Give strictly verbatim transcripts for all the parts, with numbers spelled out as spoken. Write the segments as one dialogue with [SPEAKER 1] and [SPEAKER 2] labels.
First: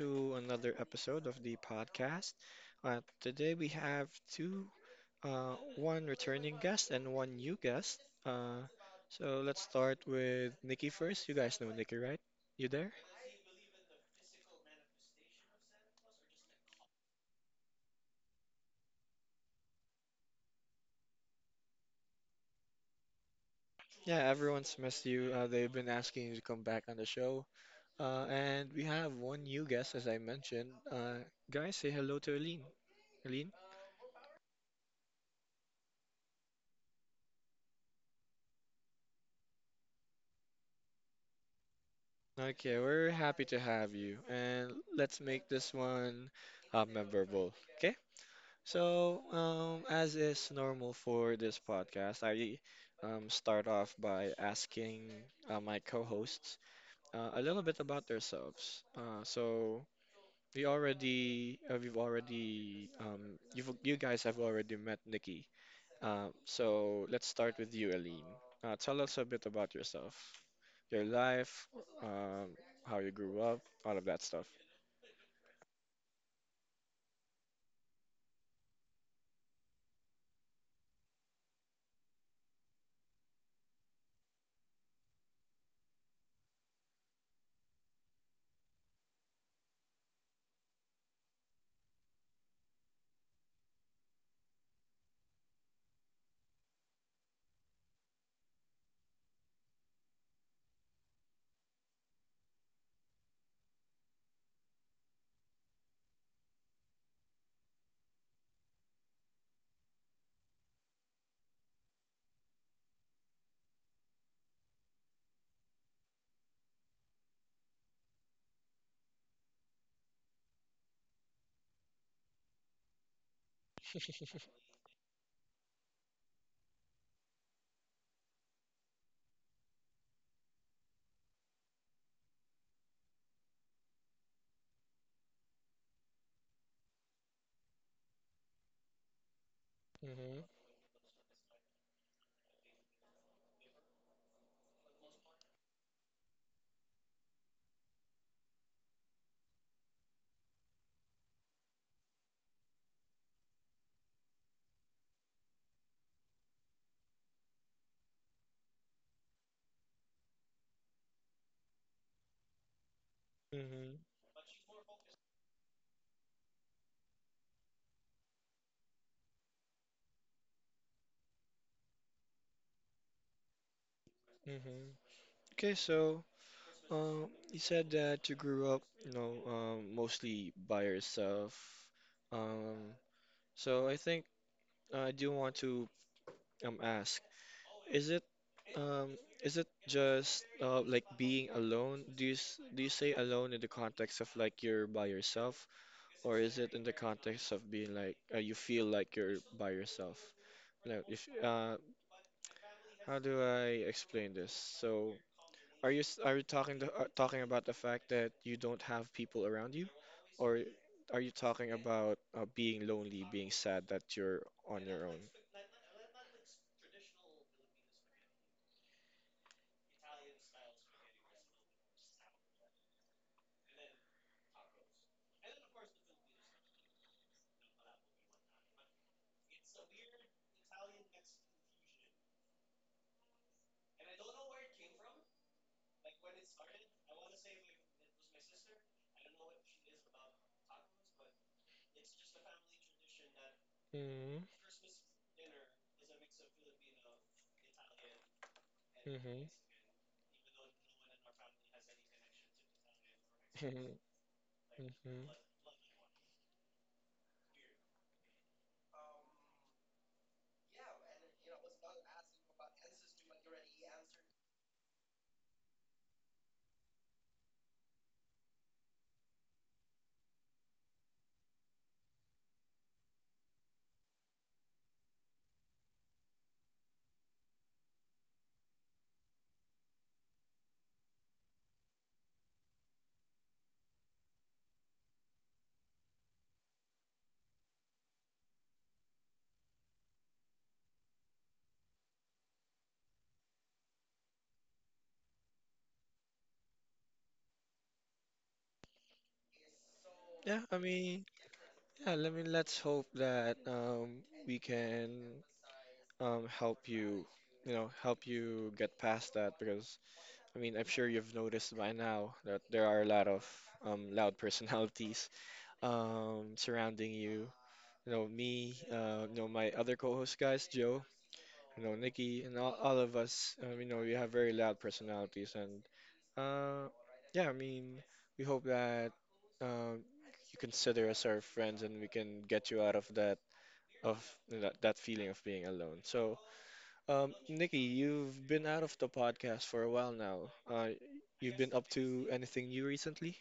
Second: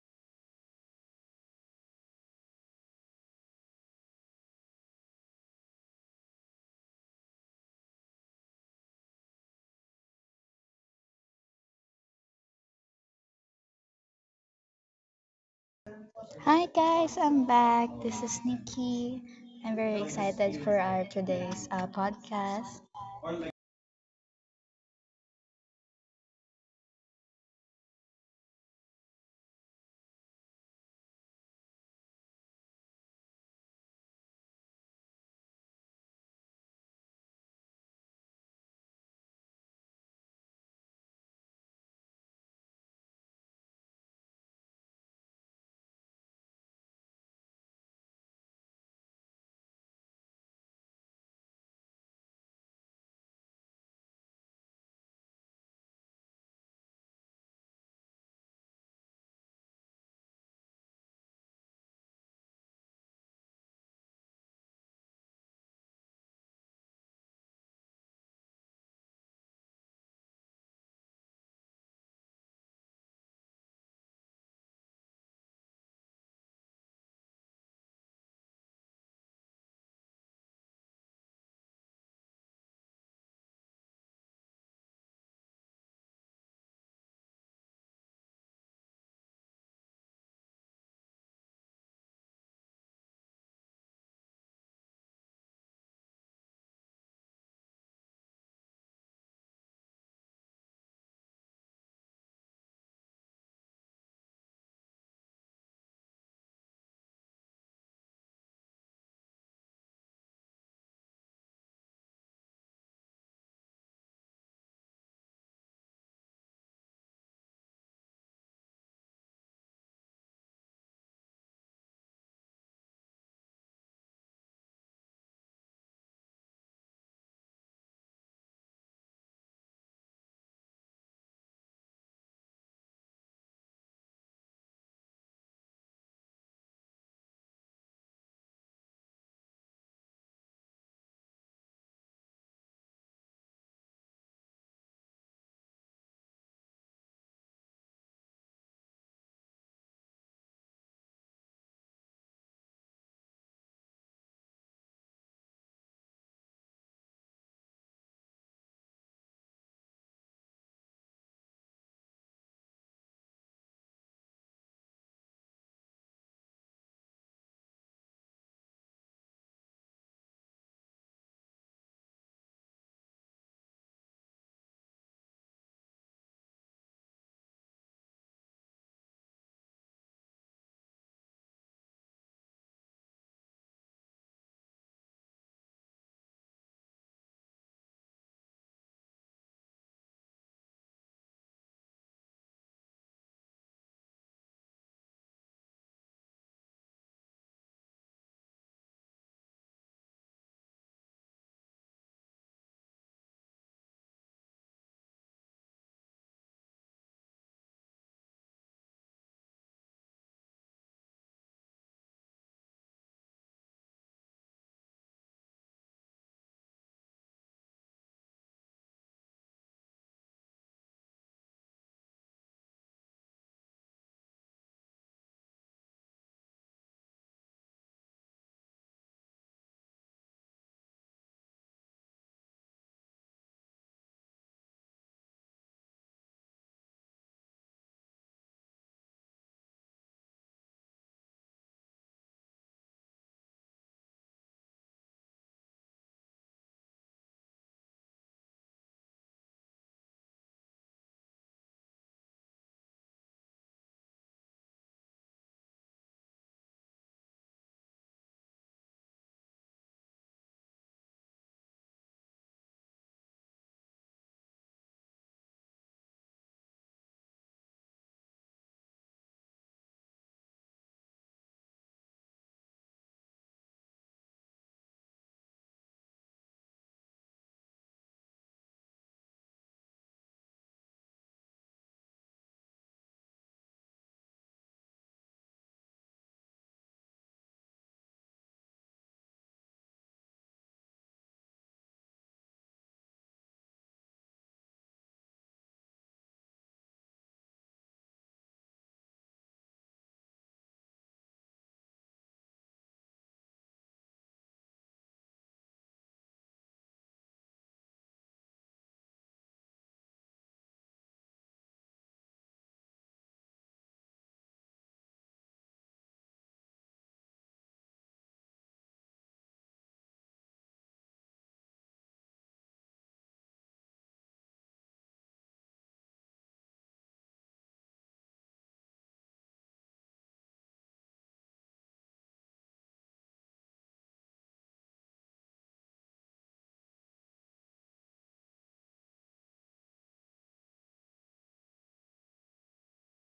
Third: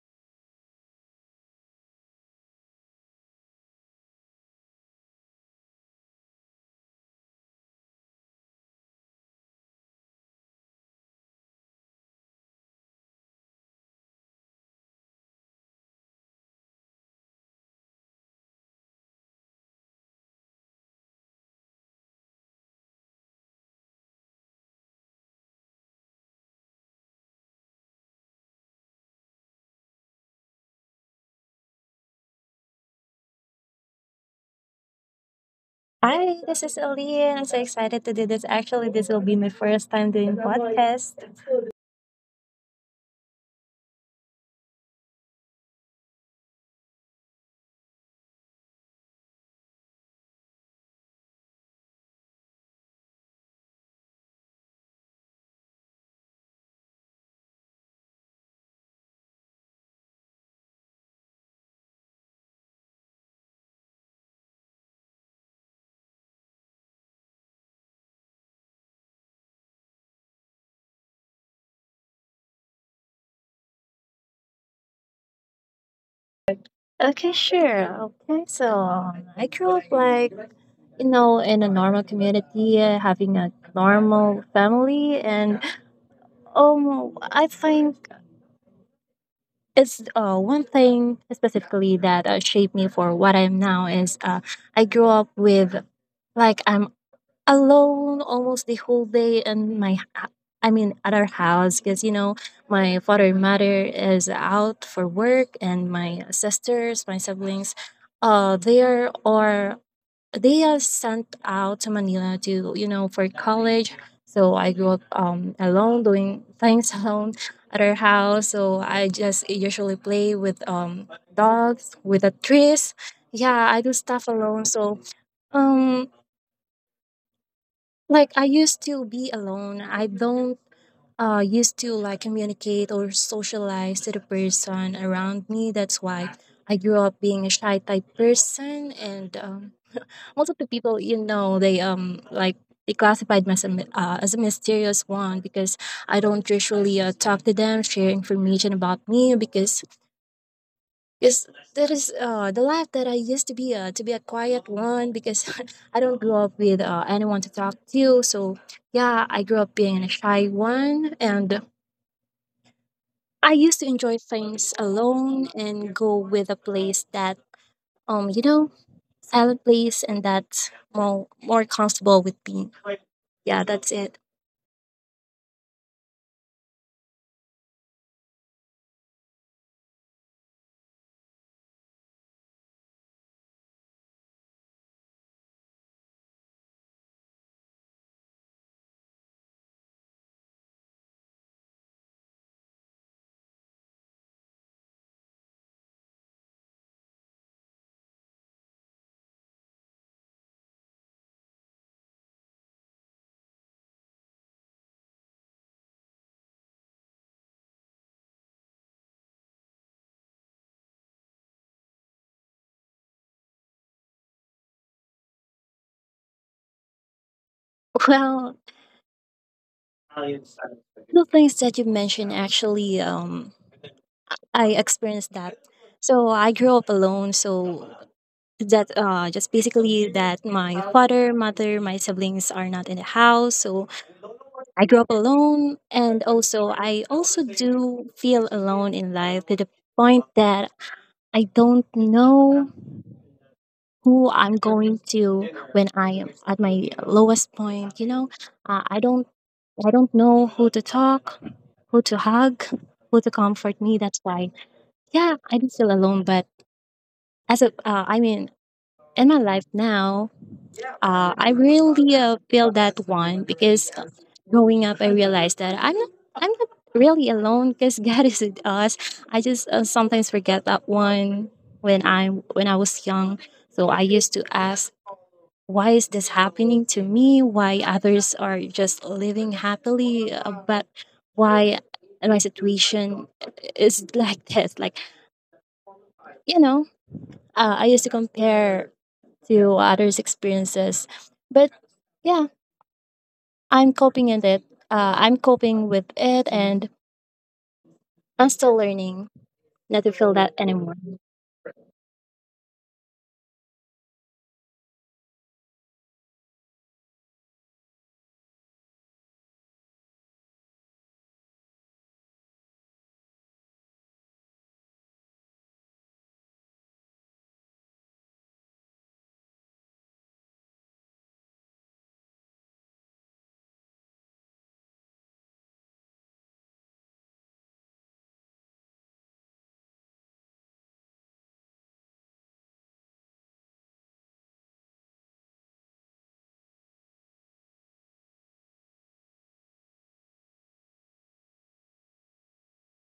[SPEAKER 1] to another episode of the podcast. Uh, today we have two, uh, one returning guest and one new guest. Uh, so let's start with Nikki first. You guys know Nikki, right? You there?
[SPEAKER 2] Hi guys, I'm back. This is Nikki. I'm very excited for our today's uh, podcast.
[SPEAKER 1] Yeah, everyone's missed you. Uh, they've been asking you to come back on the show. Uh, and we have one new guest, as I mentioned. Uh, guys, say hello to Aline. Aline?
[SPEAKER 3] Hi, this is Aline. I'm so excited to do this. Actually, this will be my first time doing podcast.
[SPEAKER 1] Okay, we're happy to have you, and let's make this one uh, memorable. Okay, so um, as is normal for this podcast, I um, start off by asking uh, my co-hosts uh, a little bit about themselves. Uh, so we already, uh, we've already, um, you've, you guys have already met Nikki. Uh, so let's start with you, Aline. Uh, tell us a bit about yourself, your life, um, how you grew up, all of that stuff.
[SPEAKER 3] Okay, sure. Okay, so um, I grew up, like, you know, in a normal community, uh, having a normal family, and um, I think it's uh one thing specifically that uh, shaped me for what I am now is uh I grew up with, like, I'm alone almost the whole day and my h- I mean at our house because, you know, my father and mother is out for work, and my sisters, my siblings, uh they are, or they are sent out to Manila to, you know, for college. So I grew up um alone doing things alone at our house, so I just usually play with um dogs, with the trees. Yeah, I do stuff alone, so um like, I used to be alone. I don't uh used to, like, communicate or socialize to the person around me. That's why I grew up being a shy type person. And um,
[SPEAKER 1] hmm
[SPEAKER 3] most of the people, you know, they, um like, they classified me as a, my- uh, as a mysterious one because I don't usually uh, talk to them, share information about me because yes, that is uh, the life that I used to be, uh, to be a quiet one because I don't grow up with uh, anyone to talk to. So yeah, I grew up being a shy one, and I
[SPEAKER 1] hmm
[SPEAKER 3] used to enjoy things alone and go with a place that, um you know, silent place, and that's more more comfortable with me. Yeah, that's it.
[SPEAKER 1] hmm Okay, so um, you said that you grew up, you know, um, mostly by yourself. Um, so I think uh, I do want to um, ask, is it um, is it just uh, like being alone? Do you s- do you say alone in the context of like you're by yourself, or is it in the context of being like uh, you feel like you're by yourself? No, if uh, how do I explain this? So, are you s- are you talking to, uh, talking about the fact that you don't have people around you, or are you talking about uh, being lonely, being sad that you're on your own?
[SPEAKER 3] Well, the things that you mentioned, actually, um I experienced that. So I grew up alone, so that uh just basically that my father, mother, my siblings are not in the house, so I grew up alone. And also, I also do feel alone in life, to the point that I don't know
[SPEAKER 1] Mm-hmm.
[SPEAKER 3] who I'm going to when I am at my lowest point, you know. Uh, i
[SPEAKER 1] Mm-hmm.
[SPEAKER 3] don't, i don't know who to talk, who to hug, who to comfort me. That's why,
[SPEAKER 1] Mm-hmm.
[SPEAKER 3] yeah, I do feel alone. But as a uh, I mean, in my life now, Uh, I really uh, feel that one because uh, growing up, I realized that I'm not, I'm not really alone because God is with us. I just uh, sometimes forget that one when I am when I was young. So I used to ask, why is this happening to me? Why others are just living happily, uh, but why my situation is like this? Like, you know, uh, I used to compare to others' experiences, but yeah, I'm coping in it. Uh, I'm coping with it, and I'm still learning not to feel
[SPEAKER 1] Yeah, I
[SPEAKER 3] that anymore.
[SPEAKER 1] mean, Yeah, let me let's hope that um, we can um, help you, you know, help you get past that because I mean, I'm sure you've noticed by now that there are a lot of um, loud personalities um, surrounding you. You know, me, uh, you know, my other co-host guys, Joe, you know, Nikki, and all, all of us, um, you know, we have very loud personalities and uh, yeah, I mean, we hope that um, you consider us our friends and we can get you out of that of that, that feeling of being alone. So, um, Nikki, you've been out of the podcast for a while now. Uh, you've been up to anything new recently?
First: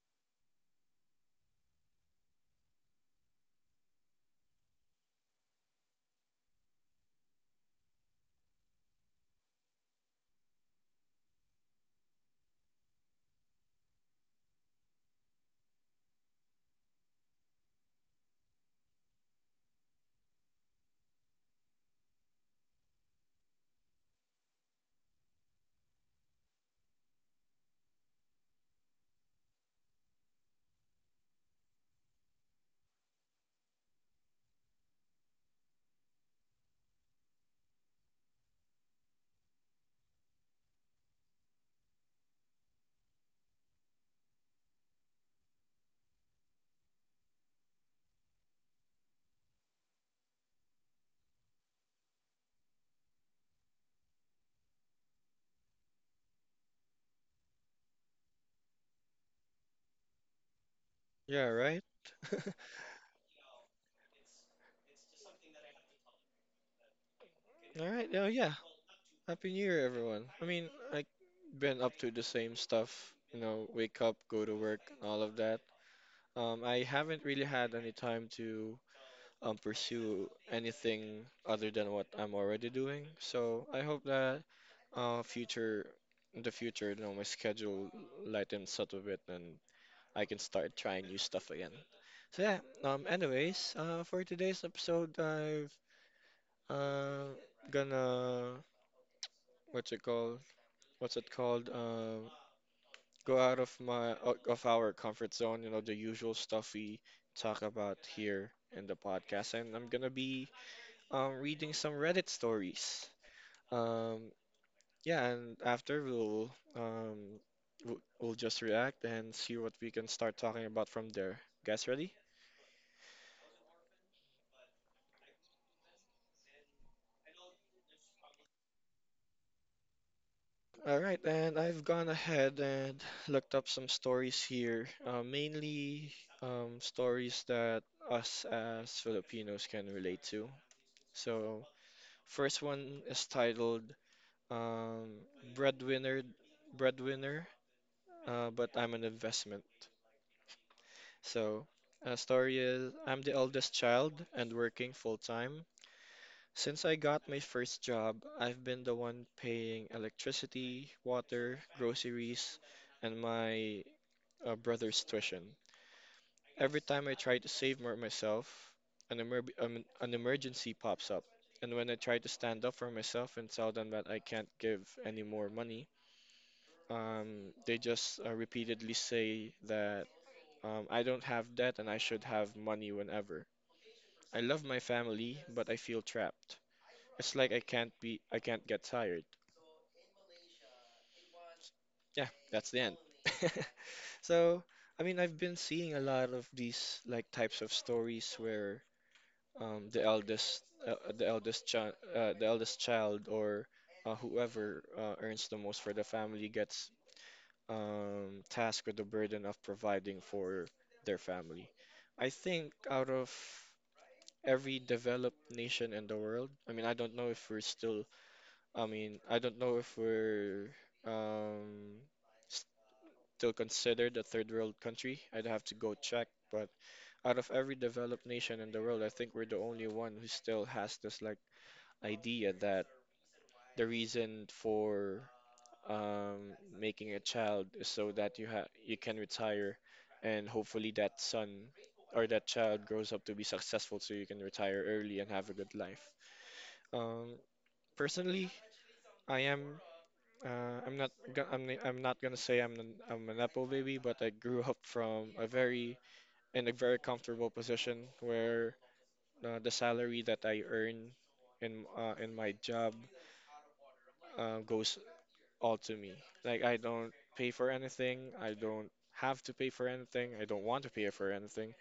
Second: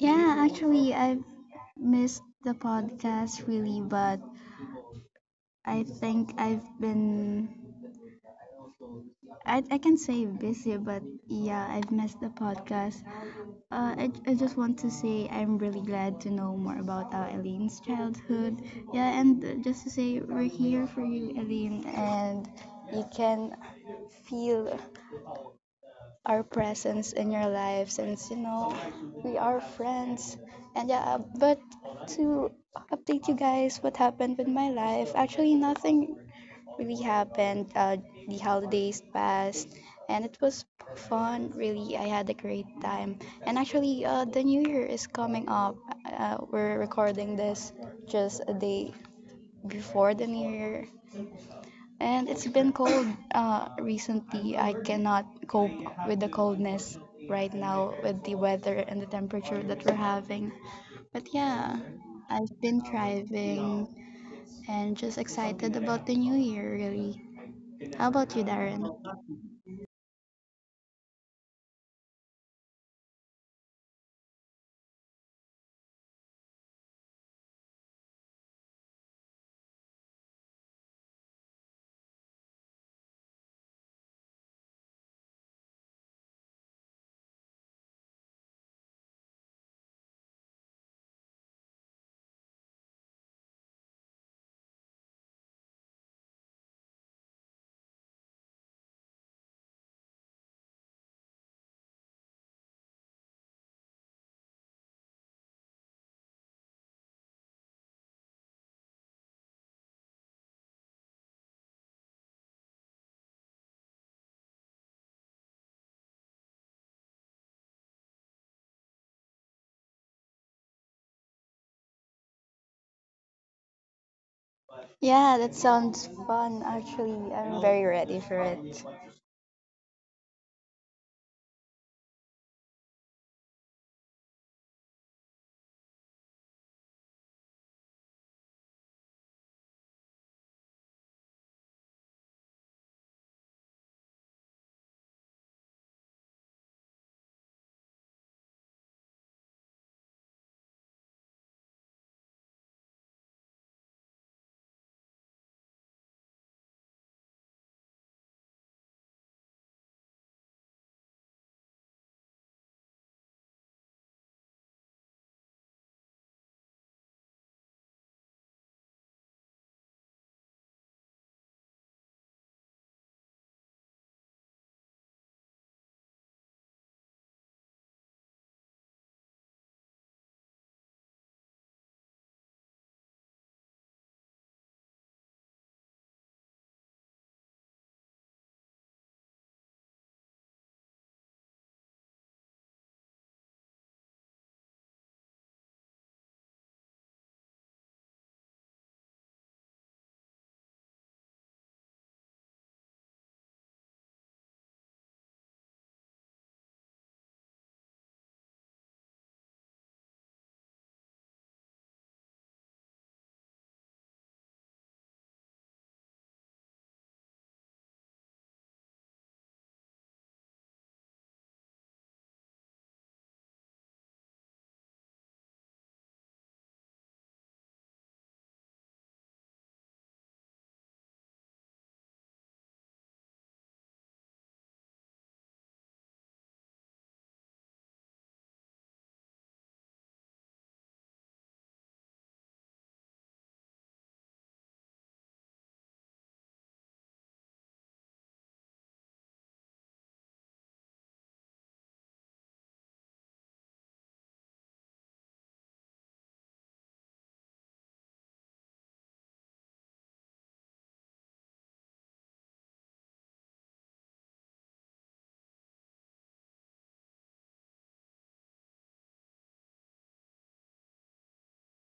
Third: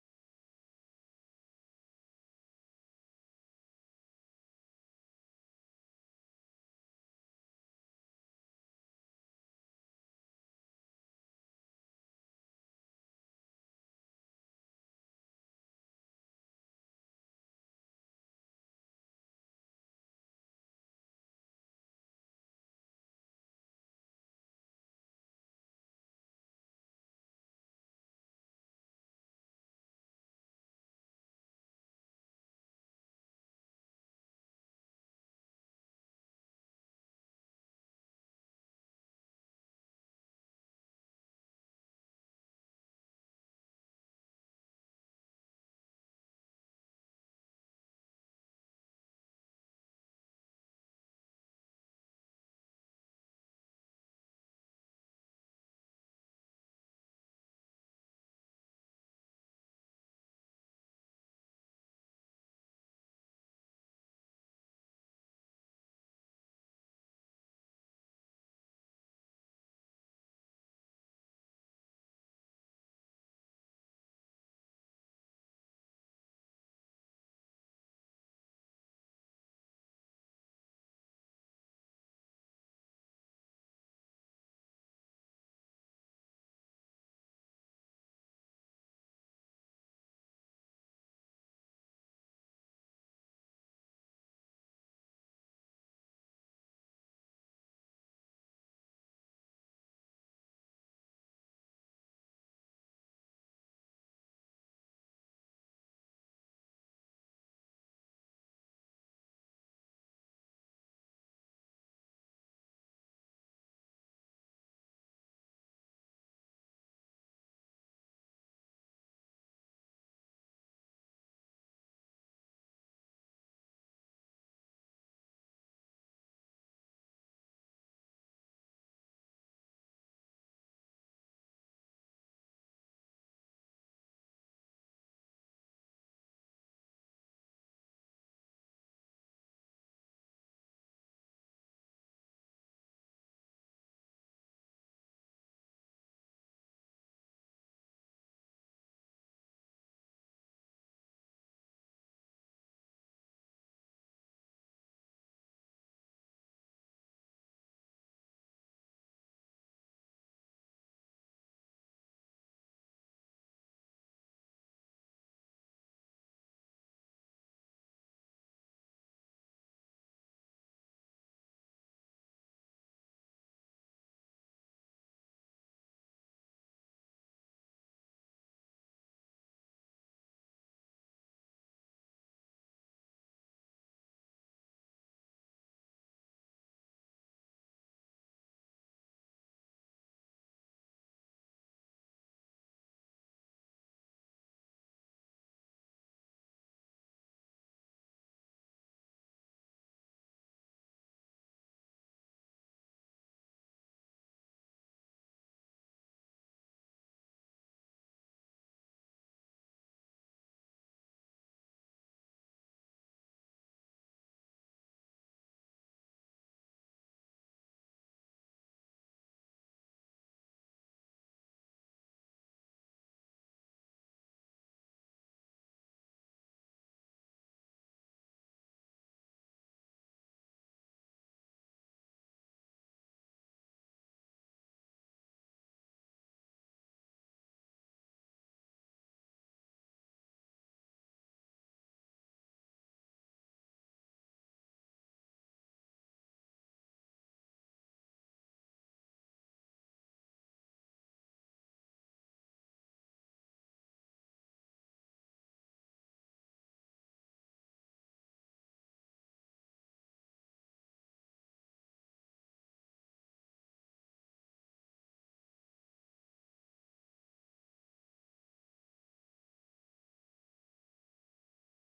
[SPEAKER 2] Yeah, actually, I missed the podcast really, but I think I've been I, I can say busy, but yeah, I've missed the podcast. Uh, I, I just want to say I'm really glad to know more about uh, Eileen's childhood. Yeah, and uh, just to say we're here for you, Eileen, and you can feel our presence in your life since you know we are friends. And yeah, uh, but to update you guys what happened with my life, actually nothing really happened. Uh, the holidays passed and it was fun really. I had a great time, and actually uh, the new year is coming up. Uh, we're recording this just a day before the new year, and it's been cold uh, recently. I cannot cope with the coldness right now with the weather and the temperature that we're having. But
[SPEAKER 1] Yeah,
[SPEAKER 2] yeah,
[SPEAKER 1] right?
[SPEAKER 2] I've been thriving and just excited about the new year, really.
[SPEAKER 1] All
[SPEAKER 2] How
[SPEAKER 1] right. Oh,
[SPEAKER 2] about you,
[SPEAKER 1] yeah.
[SPEAKER 2] Darren?
[SPEAKER 1] Happy New Year, everyone. I mean, I have been up to the same stuff, you know, wake up, go to work, all of that. Um, I haven't really had any time to um, pursue anything other than what I'm already doing. So I hope that uh, future in the future, you know, my schedule lightens up a bit and I can start trying new stuff again. So yeah, um, anyways, uh, for today's episode, I've uh, gonna what's it called? What's it called? Um, go out of my o- of our comfort zone. You know, the usual stuff we talk about here in the podcast, and I'm gonna be um, reading some Reddit stories. Um, yeah, and after we'll um, w- we'll just react and see what we can start talking about from there. Guys, ready?
[SPEAKER 2] Yeah, that sounds fun actually. I'm very ready for it.
[SPEAKER 1] All right, and I've gone ahead and looked up some stories here, uh, mainly um, stories that us as Filipinos can relate to. So, first one is titled um, "Breadwinner, Breadwinner," uh, but I'm an investment. So, a story is I'm the eldest child and working full time. Since I got my first job, I've been the one paying electricity, water, groceries, and my uh, brother's tuition. Every time I try to save more myself, an, emer- um, an emergency pops up. And when I try to stand up for myself and tell them that I can't give any more money, um, they just uh, repeatedly say that um, I don't have debt and I should have money whenever. I love my family, but I feel trapped. It's like I can't be I can't get tired. Yeah, that's the end. So, I mean, I've been seeing a lot of these like types of stories where um, the eldest uh, the eldest child uh, the eldest child or uh, whoever uh, earns the most for the family gets um, tasked with the burden of providing for their family. I think out of every developed nation in the world, I mean, I don't know if we're still I mean, I don't know if we're um, still considered a third world country. I'd have to go check. But out of every developed nation in the world, I think we're the only one who still has this like idea that the reason for um, making a child is so that you ha you can retire, and hopefully that son or that child grows up to be successful so you can retire early and have a good life. Um, Personally, I am Uh, I'm not go- I'm ni- I'm not gonna say I'm an I'm an apple baby, but I grew up from a very in a very comfortable position where uh, the salary that I earn in uh, in my job uh, goes all to me. Like I don't pay for anything. I don't have to pay for anything. I don't want to pay for anything.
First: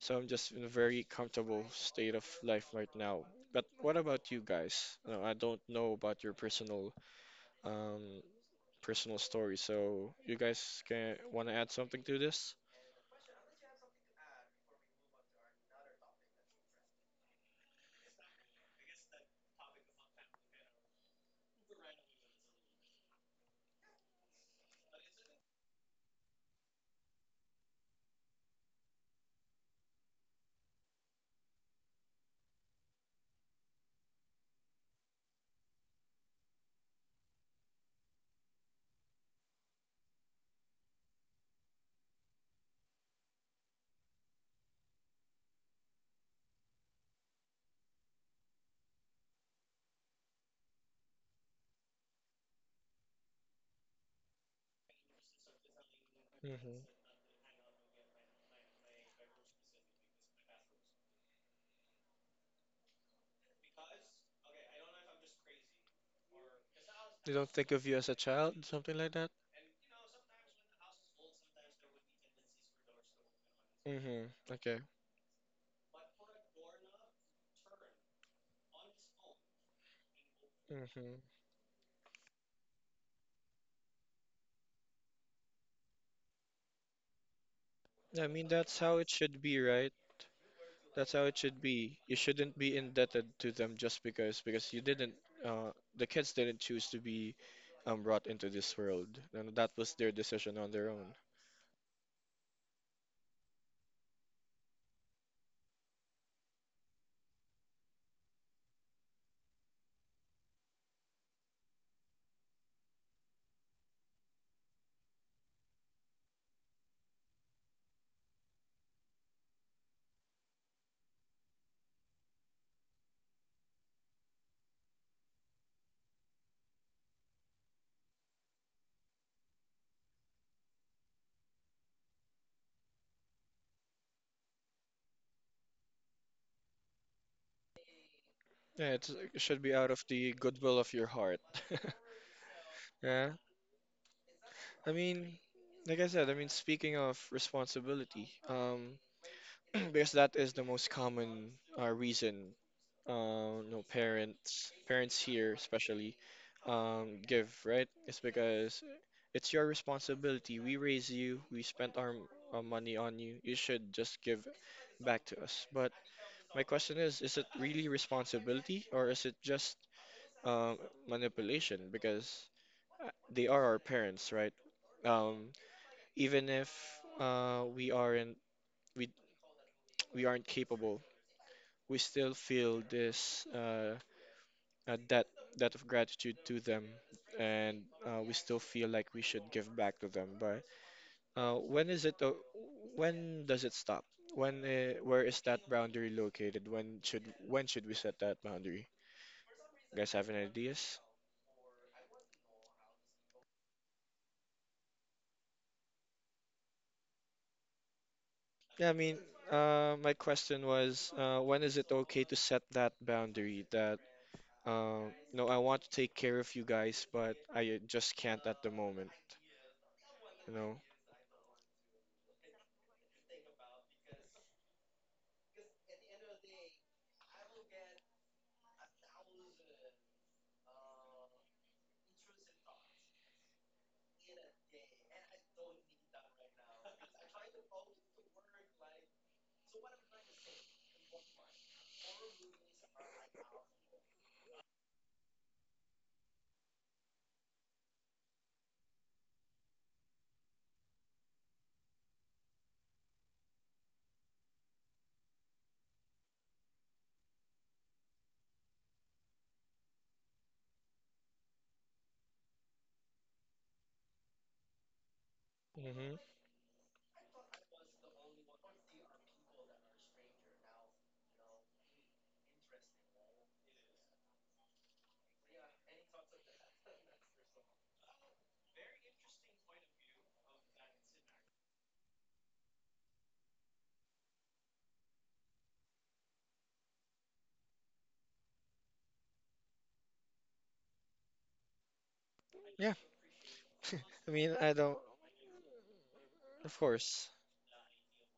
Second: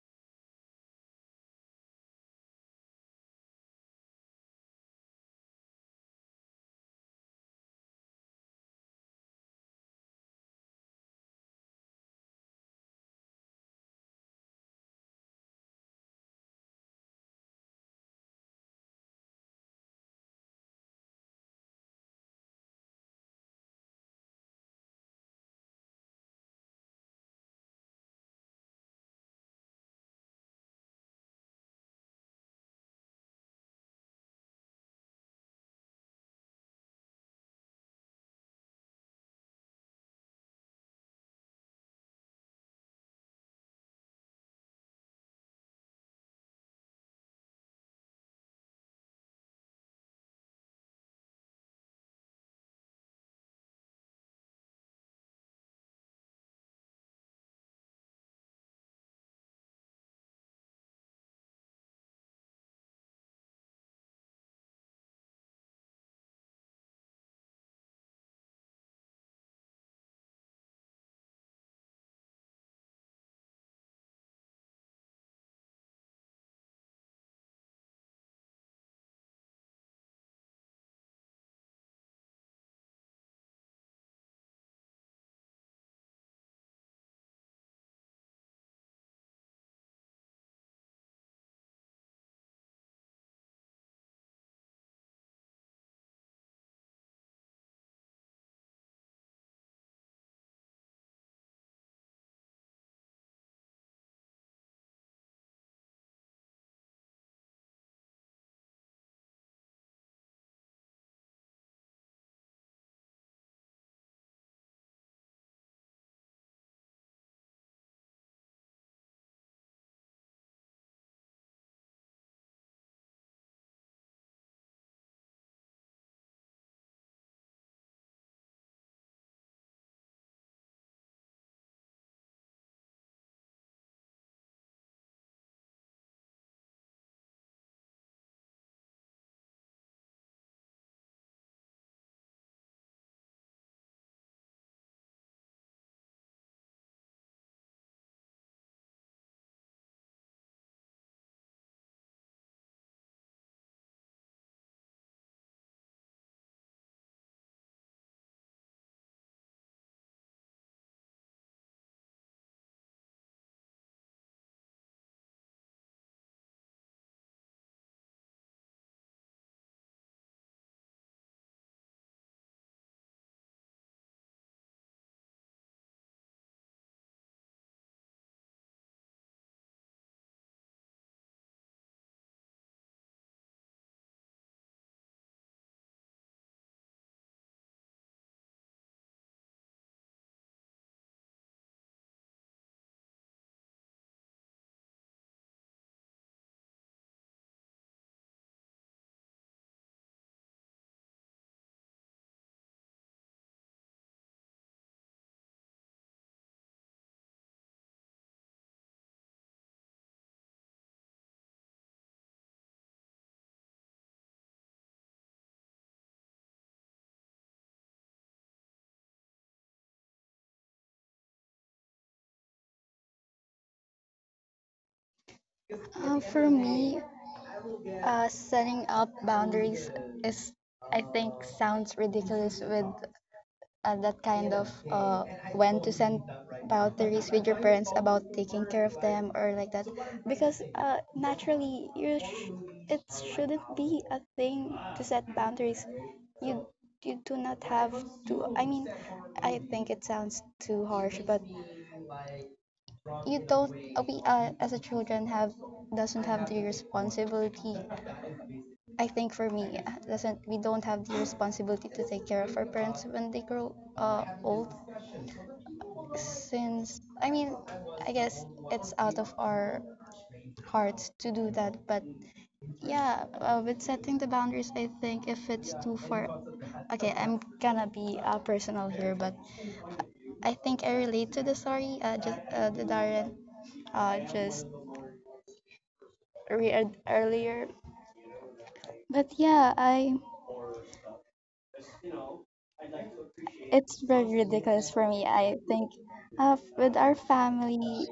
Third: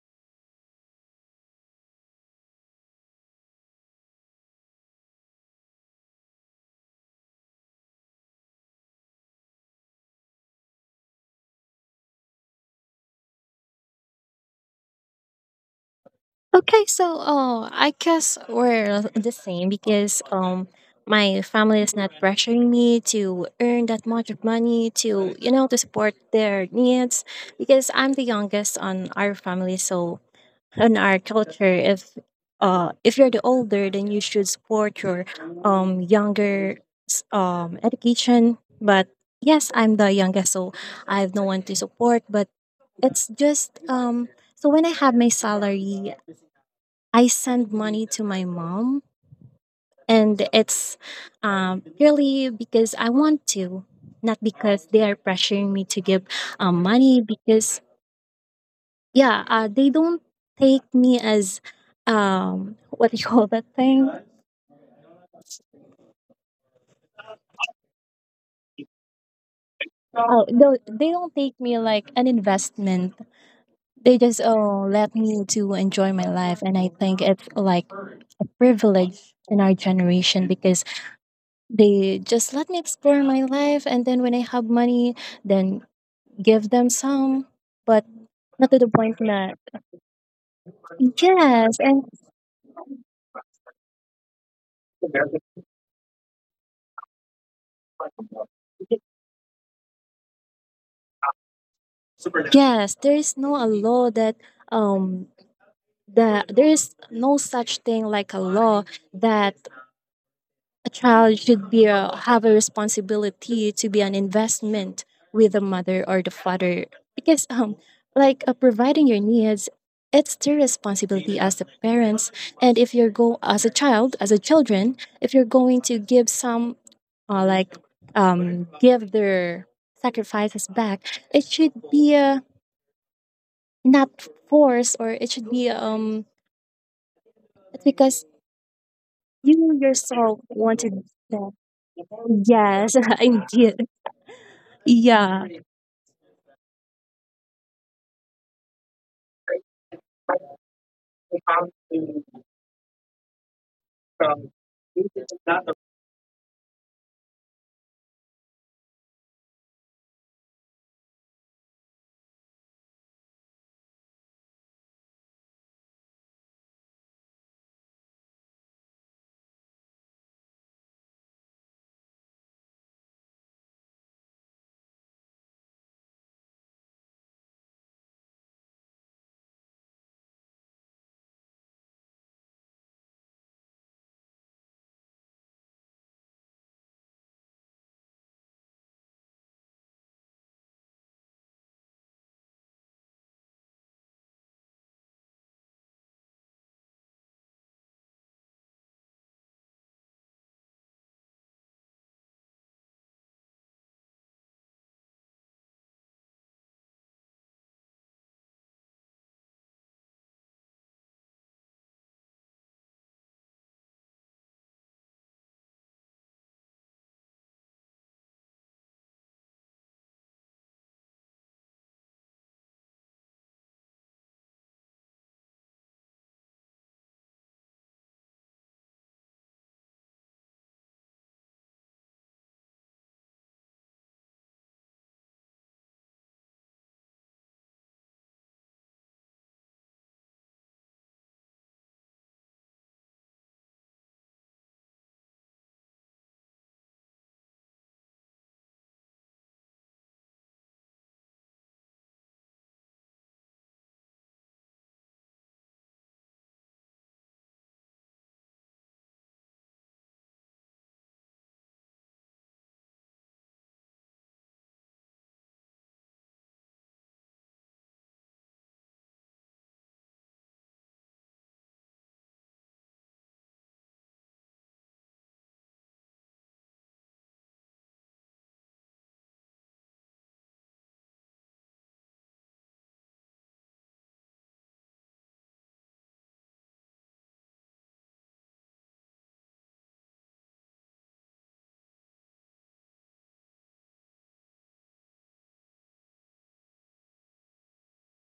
[SPEAKER 1] So I'm just in a very comfortable state of life right now. But what about you guys? No, I don't know about your personal um personal story. So you guys can want to add something to this?
[SPEAKER 3] Okay, so, oh, I guess we're the same because, um, my family is not pressuring me to earn that much of money to, you know, to support their needs because I'm the youngest on our family. So in our culture, if uh if you're the older, then you should support your um younger s- um education. But yes, I'm the youngest, so I have no one to support. But it's just, um so when I have my salary, I send money to my mom, and it's um purely because I want to, not because they are pressuring me to give um,
[SPEAKER 1] hmm
[SPEAKER 3] money. Because yeah, uh, they don't take me as um what do you call that thing?
[SPEAKER 1] They don't think of you as a child, something like that?
[SPEAKER 3] Oh, no, they don't take me like an investment. They
[SPEAKER 1] hmm
[SPEAKER 3] just,
[SPEAKER 1] Okay.
[SPEAKER 3] oh, let me to enjoy my life, and I think it's like a privilege in our generation because
[SPEAKER 1] hmm
[SPEAKER 3] they just let me explore my life, and then when I have money, then give them some, but
[SPEAKER 1] I mean,
[SPEAKER 3] not
[SPEAKER 1] that's
[SPEAKER 3] to the
[SPEAKER 1] how it
[SPEAKER 3] point
[SPEAKER 1] should be,
[SPEAKER 3] that
[SPEAKER 1] right? That's how it should
[SPEAKER 3] yes,
[SPEAKER 1] be.
[SPEAKER 3] and
[SPEAKER 1] You shouldn't be indebted to them just because because you didn't uh the kids didn't choose to be um brought into this world. And that was their decision on their own.
[SPEAKER 3] yes, there is no a law that um that there is no such thing like a law that a child should be a, have a responsibility to be an investment with the mother or the father, because um like, uh, providing your needs, it's their responsibility as the parents. And if you're go as a child, as a children, if you're going to give some, uh, like um give their sacrifices back, it should be, uh, not forced, or it should be, um it's because
[SPEAKER 1] Yeah, it's, it should be
[SPEAKER 3] you
[SPEAKER 1] out of the
[SPEAKER 3] yourself
[SPEAKER 1] goodwill of
[SPEAKER 3] wanted
[SPEAKER 1] your heart.
[SPEAKER 3] that. Yes,
[SPEAKER 1] Yeah.
[SPEAKER 3] I did.
[SPEAKER 1] I mean,
[SPEAKER 3] Yeah.
[SPEAKER 1] like I said, I mean speaking of responsibility, um because that is the most common uh, reason. Uh, no parents, Parents here especially, um, give right. It's because it's your responsibility. We raise you. We spent our, our money on you. You should just give back to us. But my question is, is it really responsibility or is it just um, manipulation? Because uh, they are our parents, right? Um, Even if uh, we aren't we we aren't capable we still feel this uh, uh, debt debt of gratitude to them, and uh, we still feel like we should give back to them. But uh, when is it? Uh, when does it stop? When? Uh, where is that boundary located? When should when should we set that boundary? You guys have any ideas? Yeah, I mean, uh, my question was, uh, when is it okay to set that boundary that uh, no, I want to take care of you guys, but I uh, just can't at the moment. You know.
[SPEAKER 2] Uh, for me, uh, setting up boundaries is, I think, sounds ridiculous with and that kind of uh, when to send boundaries with your parents about taking care of them or like that because uh, naturally you sh- it shouldn't be a thing to set boundaries. You you do not have to. I mean, I think it sounds too harsh, but you don't uh, we uh, as a children have doesn't have the responsibility. I think for me uh, doesn't we don't have the responsibility to take care of our parents when they grow uh, old
[SPEAKER 1] hmm
[SPEAKER 2] since I mean, I guess it's out of our hearts to do that, but yeah, uh, with setting the boundaries, I think if it's too far, okay, I'm gonna be uh, personal here, but I think I relate to the story, uh, just uh, the Darren, uh, just re- uh, earlier. But yeah, I
[SPEAKER 1] Yeah.
[SPEAKER 2] it's
[SPEAKER 1] I
[SPEAKER 2] very
[SPEAKER 1] mean, I don't.
[SPEAKER 2] ridiculous for me. I think
[SPEAKER 1] Of
[SPEAKER 2] uh, with
[SPEAKER 1] course.
[SPEAKER 2] our family,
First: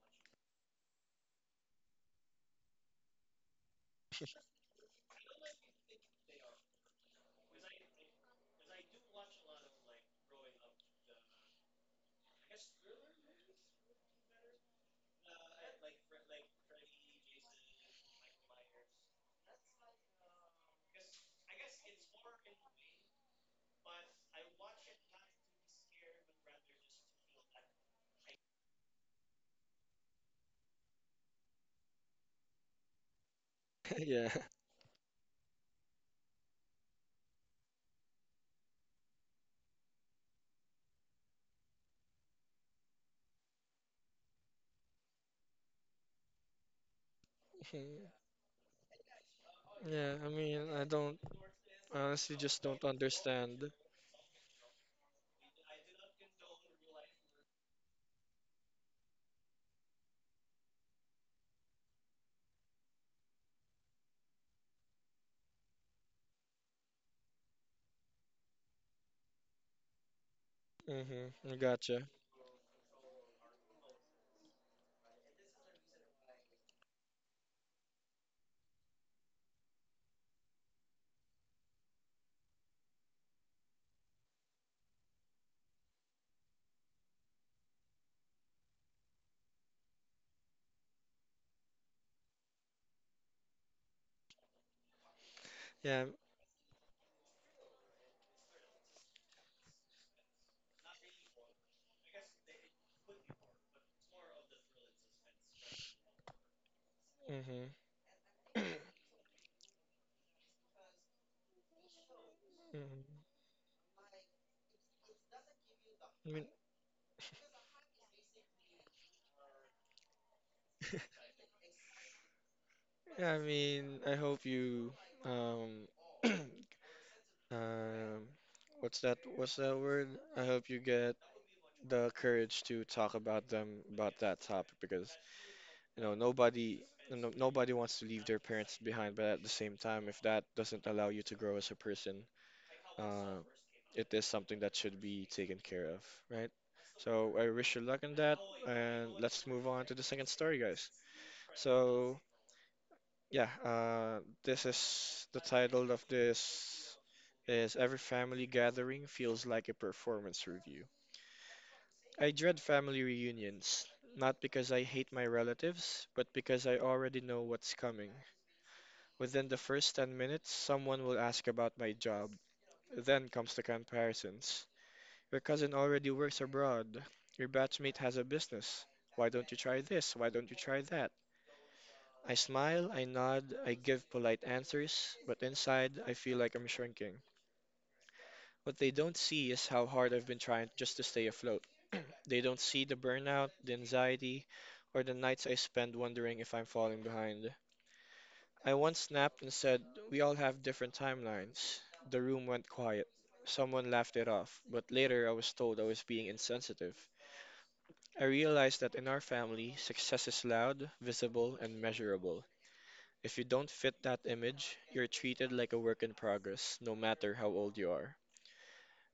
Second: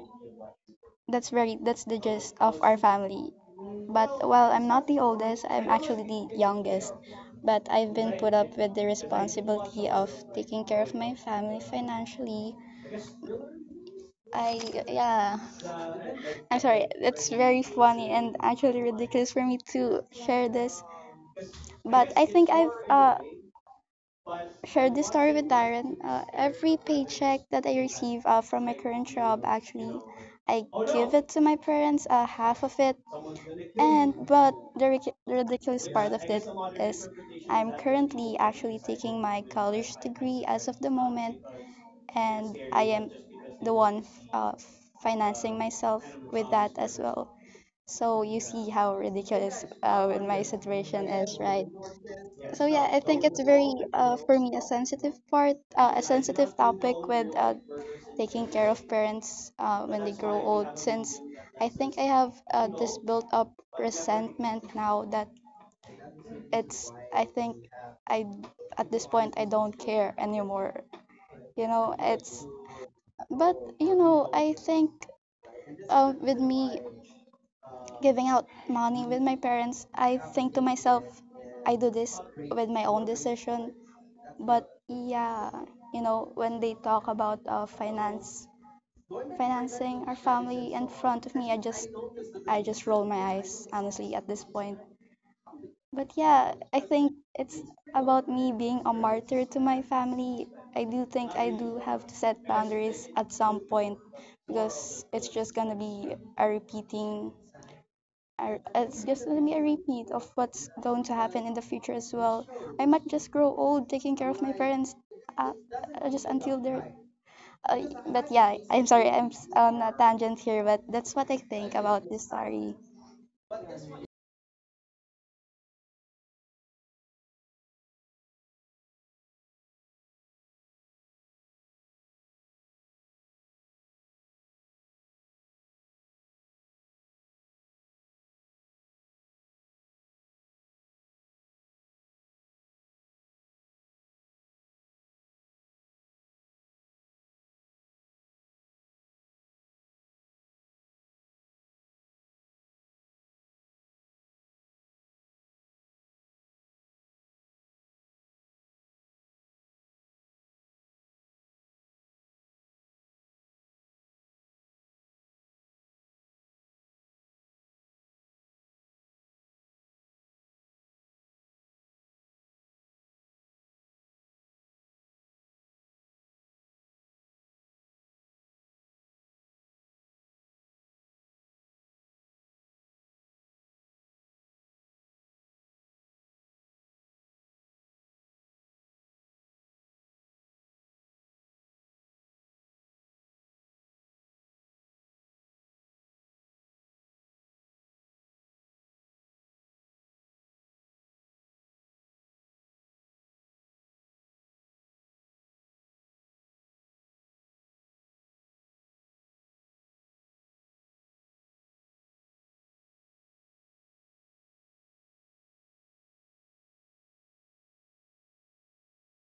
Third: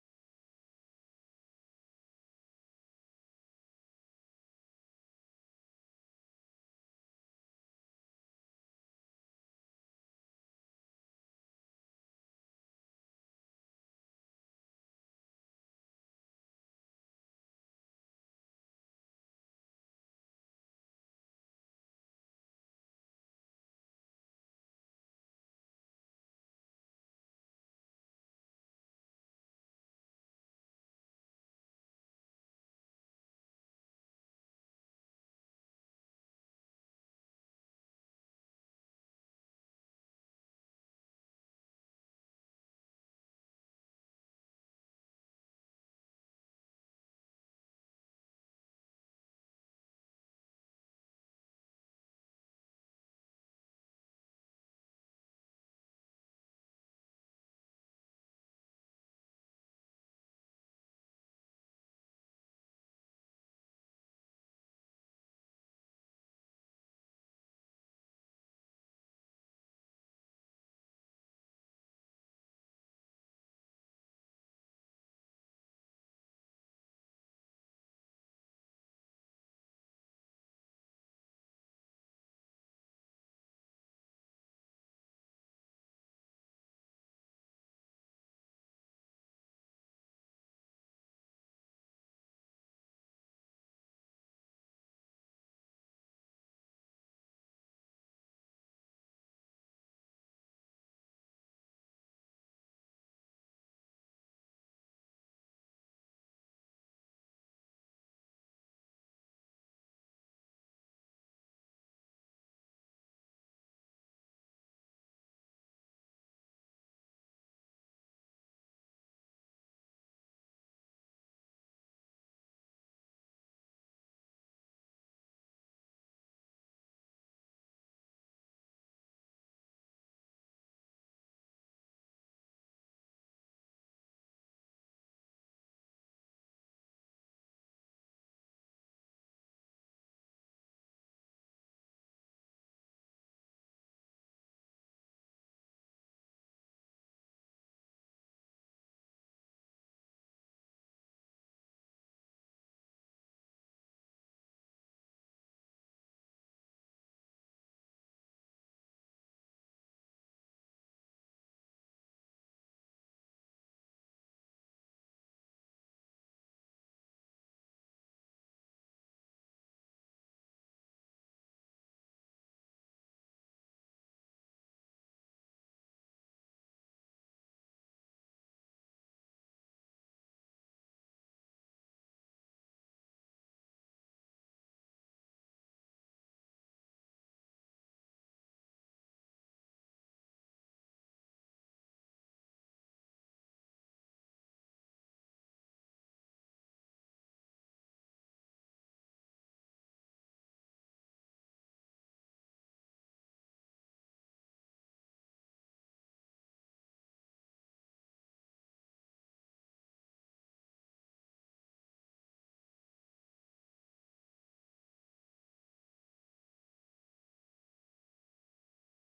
[SPEAKER 2] that's very that's the gist of our family. But while I'm not the oldest, I'm actually the youngest. But I've been put up with the responsibility of taking care of my family financially. I, yeah, I'm sorry, it's very funny and actually ridiculous for me to share this. But I think I've uh, shared this story with Darren. Uh, every paycheck that I receive uh, from my current job, actually, I give it to my parents, uh, half of it. And
[SPEAKER 1] Yeah.
[SPEAKER 2] but the ridic- ridiculous part of it is I'm currently actually taking my college degree as of the moment, and I am the one uh, financing myself with that as well. So
[SPEAKER 1] Mhm.
[SPEAKER 2] you see how ridiculous uh,
[SPEAKER 1] Yeah.
[SPEAKER 2] my
[SPEAKER 1] I mean, I
[SPEAKER 2] situation
[SPEAKER 1] don't.
[SPEAKER 2] is, right?
[SPEAKER 1] Honestly,
[SPEAKER 2] So
[SPEAKER 1] just
[SPEAKER 2] yeah, I
[SPEAKER 1] don't
[SPEAKER 2] think it's very
[SPEAKER 1] understand.
[SPEAKER 2] uh, for me a sensitive part, uh, a sensitive topic with uh, taking care of parents uh, when they grow old since I think I have uh, this built up resentment now that it's I think I at this point I don't care anymore. You
[SPEAKER 1] Mm-hmm.
[SPEAKER 2] know,
[SPEAKER 1] Gotcha.
[SPEAKER 2] it's but you know I think uh, with me giving out money with my parents I think to myself I do this with my own decision. But yeah, you know when they talk about uh, finance financing our family in front of me i just I just roll my eyes, honestly, at this point. But
[SPEAKER 1] Yeah.
[SPEAKER 2] yeah, I think it's about me being a martyr to my family. I do think I do have to set boundaries at some point because it's just gonna be a repeating.
[SPEAKER 1] Mm-hmm.
[SPEAKER 2] a- It's just gonna be a repeat of what's going to happen in the future as well. I might just
[SPEAKER 1] Mm-hmm.
[SPEAKER 2] grow old taking care of my parents, uh, uh, just
[SPEAKER 1] I
[SPEAKER 2] until
[SPEAKER 1] mean,
[SPEAKER 2] they're. Uh, but yeah, I'm sorry, I'm s- on a tangent here, but that's what I think about this story.
[SPEAKER 1] yeah, I mean, I hope you, um, um, what's that? What's that word? I hope you get the courage to talk about them about that topic because you know nobody no, nobody wants to leave their parents behind but at the same time if that doesn't allow you to grow as a person uh, it is something that should be taken care of, right? So I wish you luck in that, and let's move on to the second story, guys. So yeah, uh, this is the title of this is every family gathering feels like a performance review. I dread family reunions, not because I hate my relatives, but because I already know what's coming. Within the first ten minutes, someone will ask about my job. Then comes the comparisons. Your cousin already works abroad. Your batchmate has a business. Why don't you try this? Why don't you try that? I smile, I nod, I give polite answers, but inside I feel like I'm shrinking. What they don't see is how hard I've been trying just to stay afloat. They don't see the burnout, the anxiety, or the nights I spend wondering if I'm falling behind. I once snapped and said, we all have different timelines. The room went quiet. Someone laughed it off, but later I was told I was being insensitive. I realized that in our family, success is loud, visible, and measurable. If you don't fit that image, you're treated like a work in progress, no matter how old you are.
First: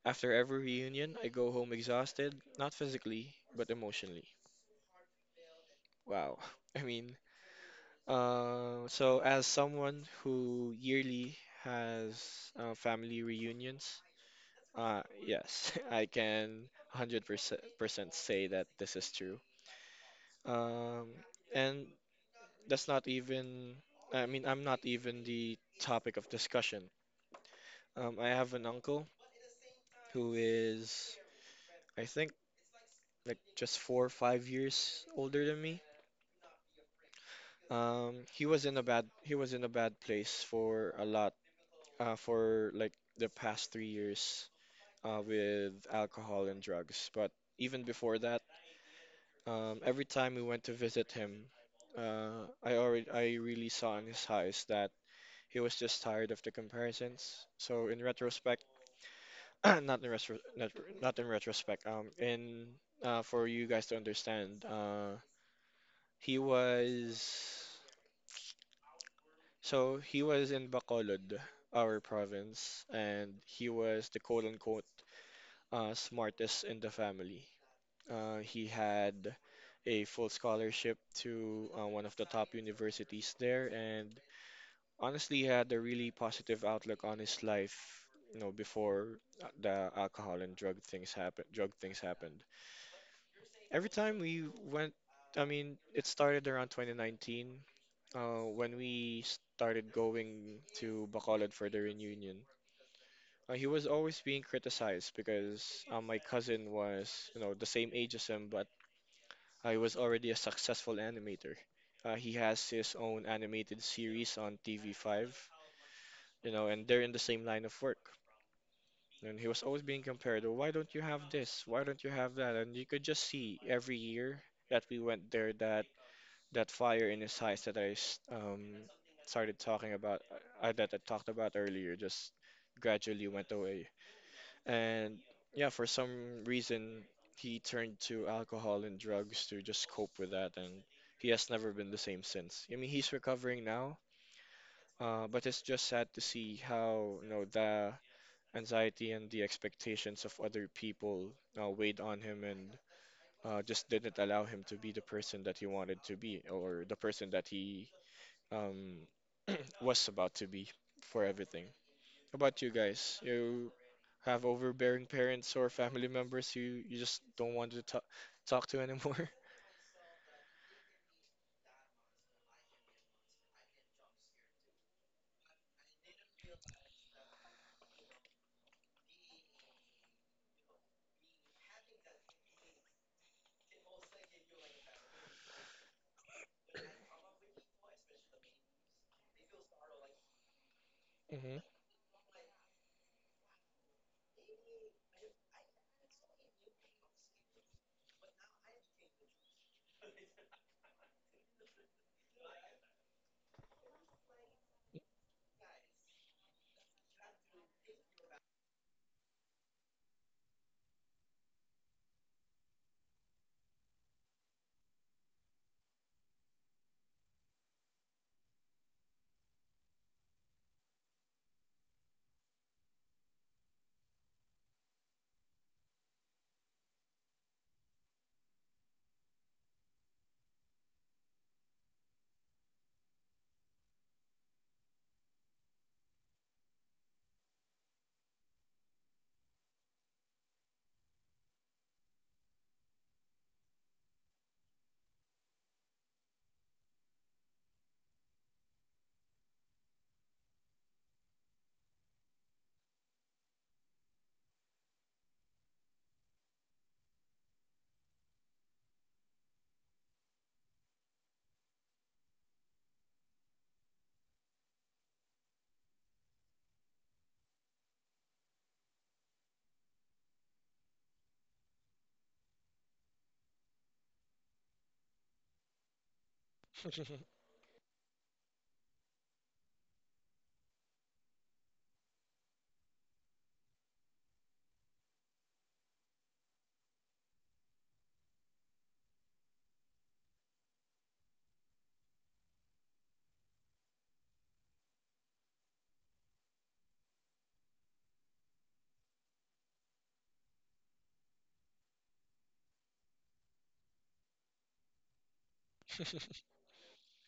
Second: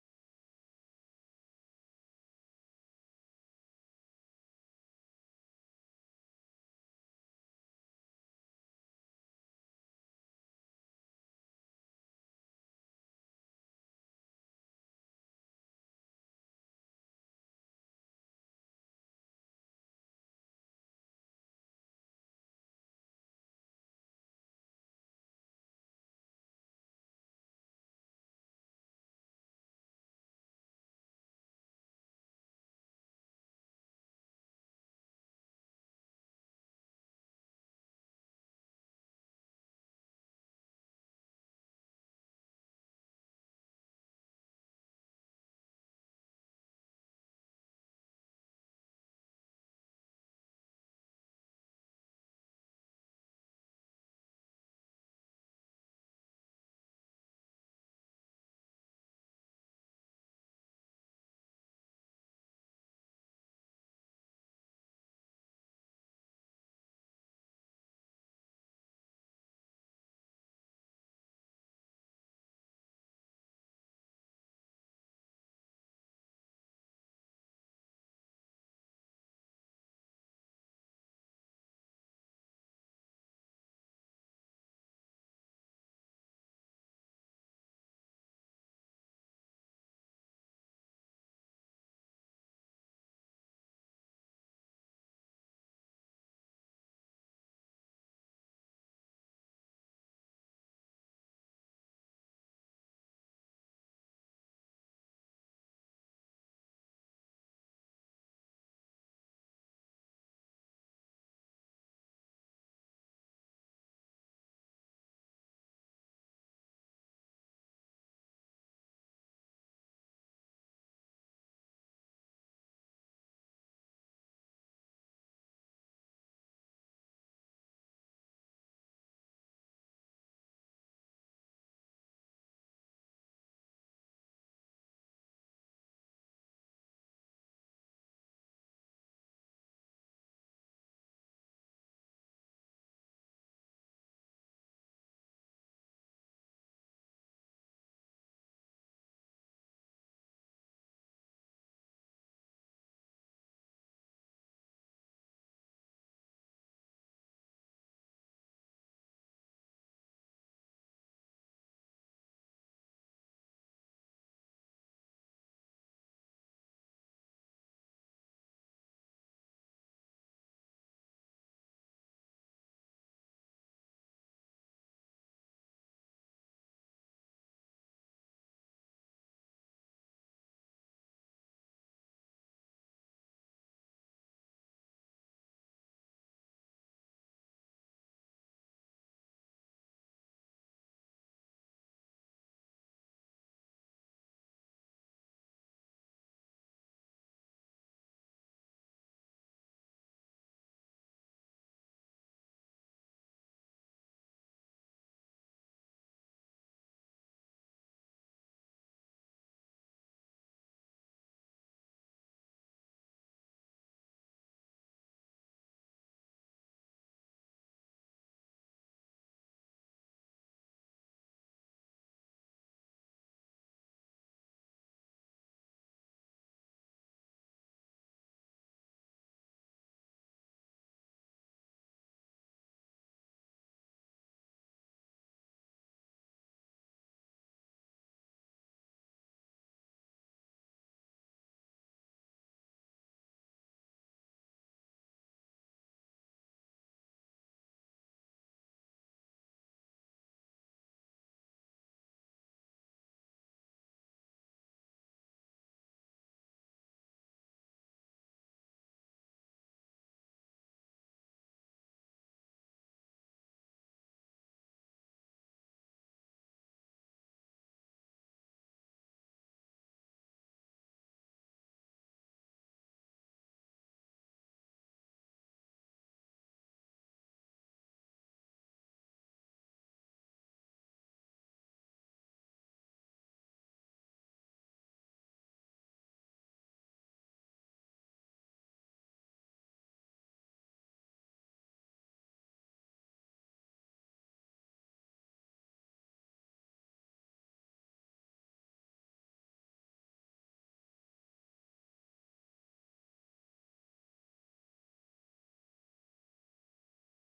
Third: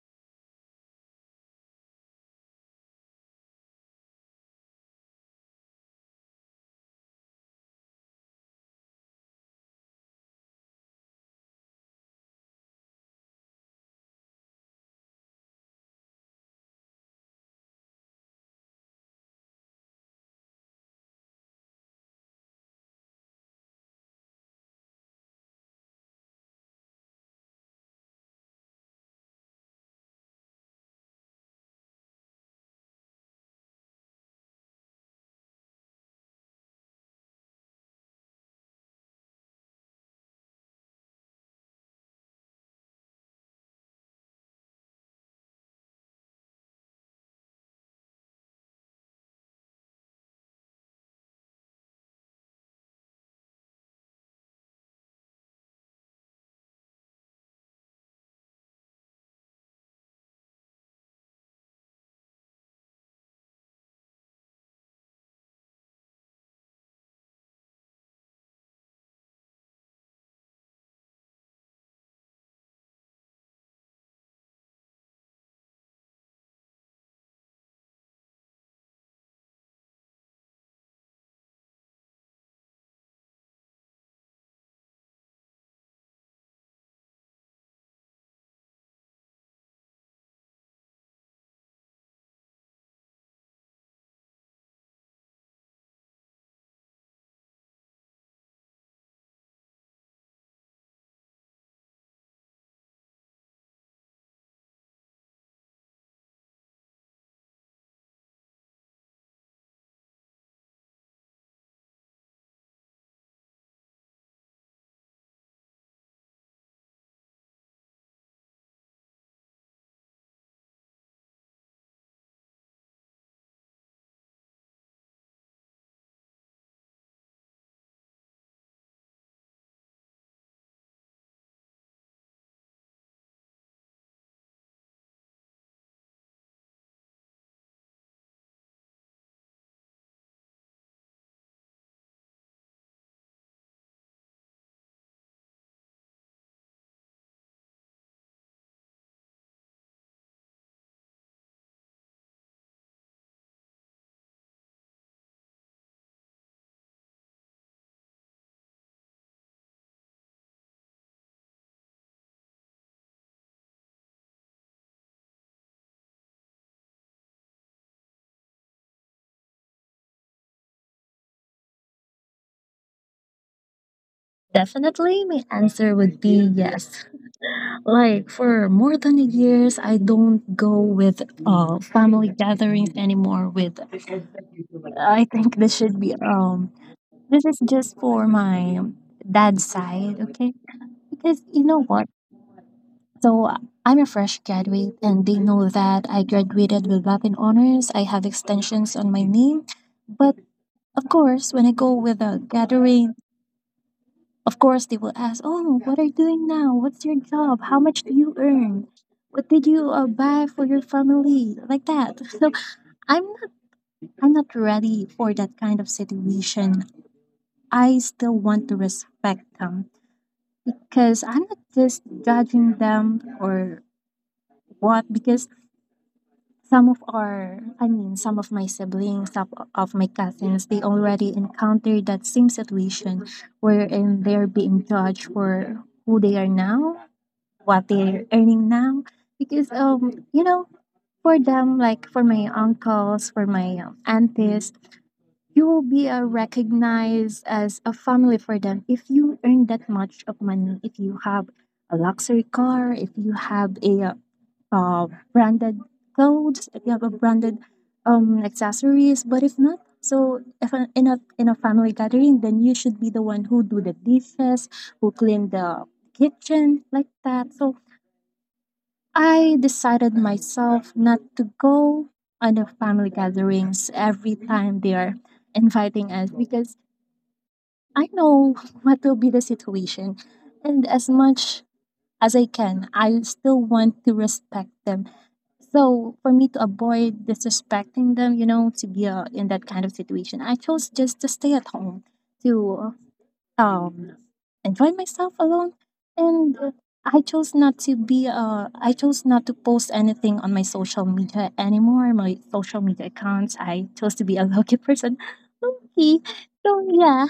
[SPEAKER 1] After every reunion, I go home exhausted, not physically, but emotionally. Wow. I mean, uh, so as someone who yearly has uh, family reunions, uh, yes, I can 100% percent percent say that this is true. Um, and that's not even, I mean, I'm not even the topic of discussion. Um, I have an uncle who is, I think, like just four or five years older than me. Um, he was in a bad, he was in a bad place for a lot, uh, for like the past three years. Uh, with alcohol and drugs. But even before that, um, every time we went to visit him, uh, I already I really saw in his eyes that he was just tired of the comparisons. So in retrospect, not in retro, not, not in retrospect. Um, in uh, For you guys to understand, uh, he was so he was in Bacolod, our province, and he was the quote unquote uh, smartest in the family. Uh, he had a full scholarship to uh, one of the top universities there, and honestly, he had a really positive outlook on his life. You know, before uh, the alcohol and drug things happened, drug things happened. Every time we went, I mean, it started around twenty nineteen uh, when we started going to Bacolod for the reunion, uh, he was always being criticized because uh, my cousin was, you know, the same age as him, but I was already a successful animator. Uh, he has his own animated series on T V five, you know, and they're in the same line of work. And he was always being compared, "Oh, why don't you have this? Why don't you have that?" And you could just see every year that we went there that that fire in his eyes, that I s- um, started talking about, uh, that I talked about earlier, just gradually went away. And yeah, for some reason, he turned to alcohol and drugs to just cope with that, and he has never been the same since. I mean, he's recovering now, uh, but it's just sad to see how, you know, the anxiety and the expectations of other people uh, weighed on him and uh, just didn't allow him to be the person that he wanted to be or the person that he um, was about to be for everything. How about you guys? You have overbearing parents or family members you you just don't want to talk talk to anymore?
[SPEAKER 3] Definitely, my answer would be yes. Like, for more than a years, I don't go with uh, family gatherings anymore. With, I think this should be, um this is just for my dad's side, okay? Because
[SPEAKER 1] Hmm.
[SPEAKER 3] you know what? So uh, I'm a fresh graduate, and they know that I graduated with Latin honors. I have extensions on my name, but of course, when I go with a gathering, of course they will ask, "Oh, what are you doing now? What's your job? How much do you earn? What did you uh, buy for your family?" Like that. So I'm not, I'm not ready for that kind of situation. I still want to respect them because I'm not just judging them or what. Because some of our, I mean, some of my siblings, some of my cousins, they already encountered that same situation, wherein they're being judged for who they are now, what they're earning now. Because, um, you know, for them, like for my uncles, for my um, aunties, you will be uh, recognized as a family for them if you earn that much of money, if you have a luxury car, if you have a uh, uh, branded clothes, if you have a branded um, accessories. But if not, so if a- in a, in a family gathering, then you should be the one who do the dishes, who clean the kitchen, like that. So I decided myself not to go on the family gatherings every time they are inviting us because I know what will be the situation. And as much as I can, I still want to respect them. So for me to avoid disrespecting them, you know, to be, uh, in that kind of situation, I chose just to stay at home to, uh, um enjoy myself alone. And uh, i chose not to be, uh i chose not to post anything on my social media anymore, my social media accounts. I chose to be a lucky person, okay? So yeah,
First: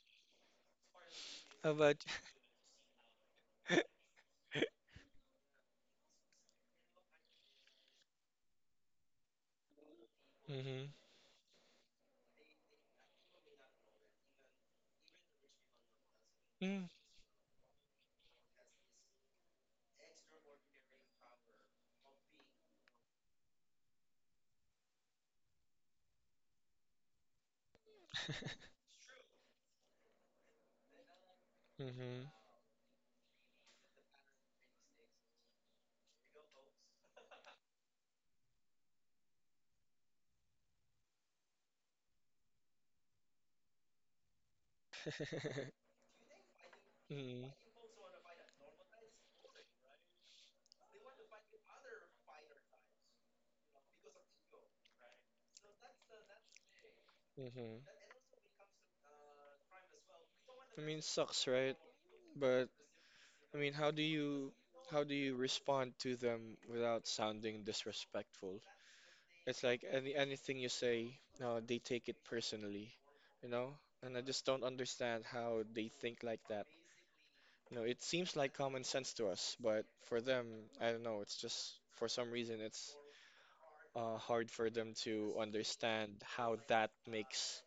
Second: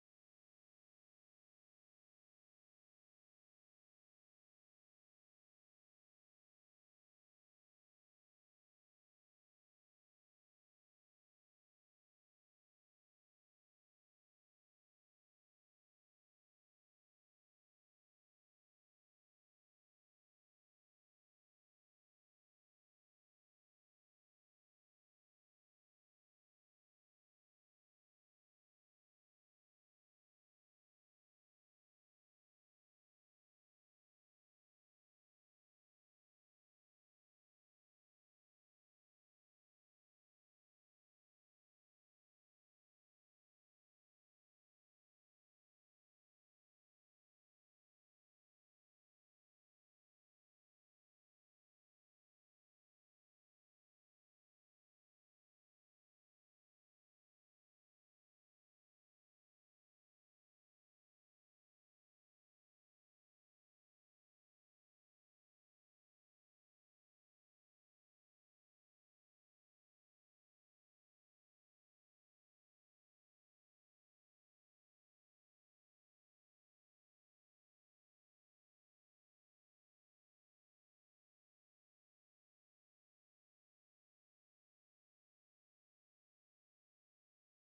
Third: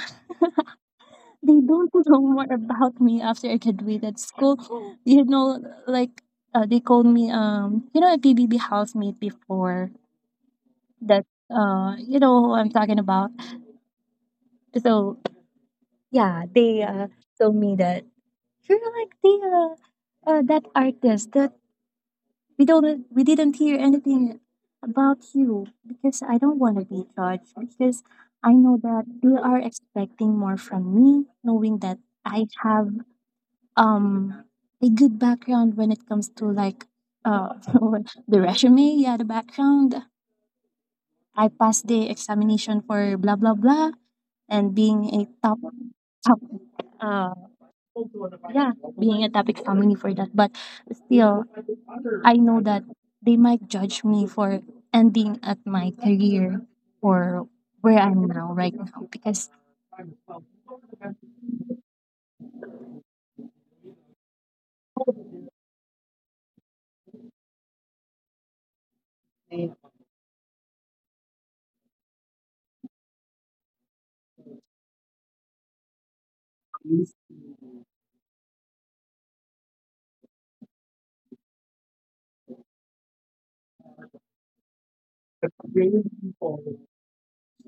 [SPEAKER 3] they
[SPEAKER 1] How
[SPEAKER 3] don't
[SPEAKER 1] about
[SPEAKER 3] know more about me after I graduated school, you know. Like, uh, they called me, um you know, a B B B housemate before.
[SPEAKER 1] Hmm.
[SPEAKER 3] That, uh you know who I'm talking about. So yeah, they,
[SPEAKER 1] Mm-hmm.
[SPEAKER 3] uh told me that you're like the, uh, uh, that artist that we don't we didn't hear anything about. You, because I don't want to be judged, because I know that they are expecting more from me, knowing that
[SPEAKER 1] Mm-hmm.
[SPEAKER 3] I have um a good background when it comes to, like, uh the resume, yeah, the background. I passed the examination for blah blah blah and being a top top uh, yeah, being a topic family for that. But still, I know that they might judge me for ending at my career, or where
[SPEAKER 1] Mm-hmm.
[SPEAKER 3] I'm now right now because
[SPEAKER 1] I mean, sucks, right? But I mean, how do you how do you respond to them without sounding disrespectful? It's like any anything you say, no, they take it personally, you know? And I just don't understand how they think like that. You know, it seems like common sense to us, but for them, I don't know, it's just for some reason it's uh, hard for them to understand how that makes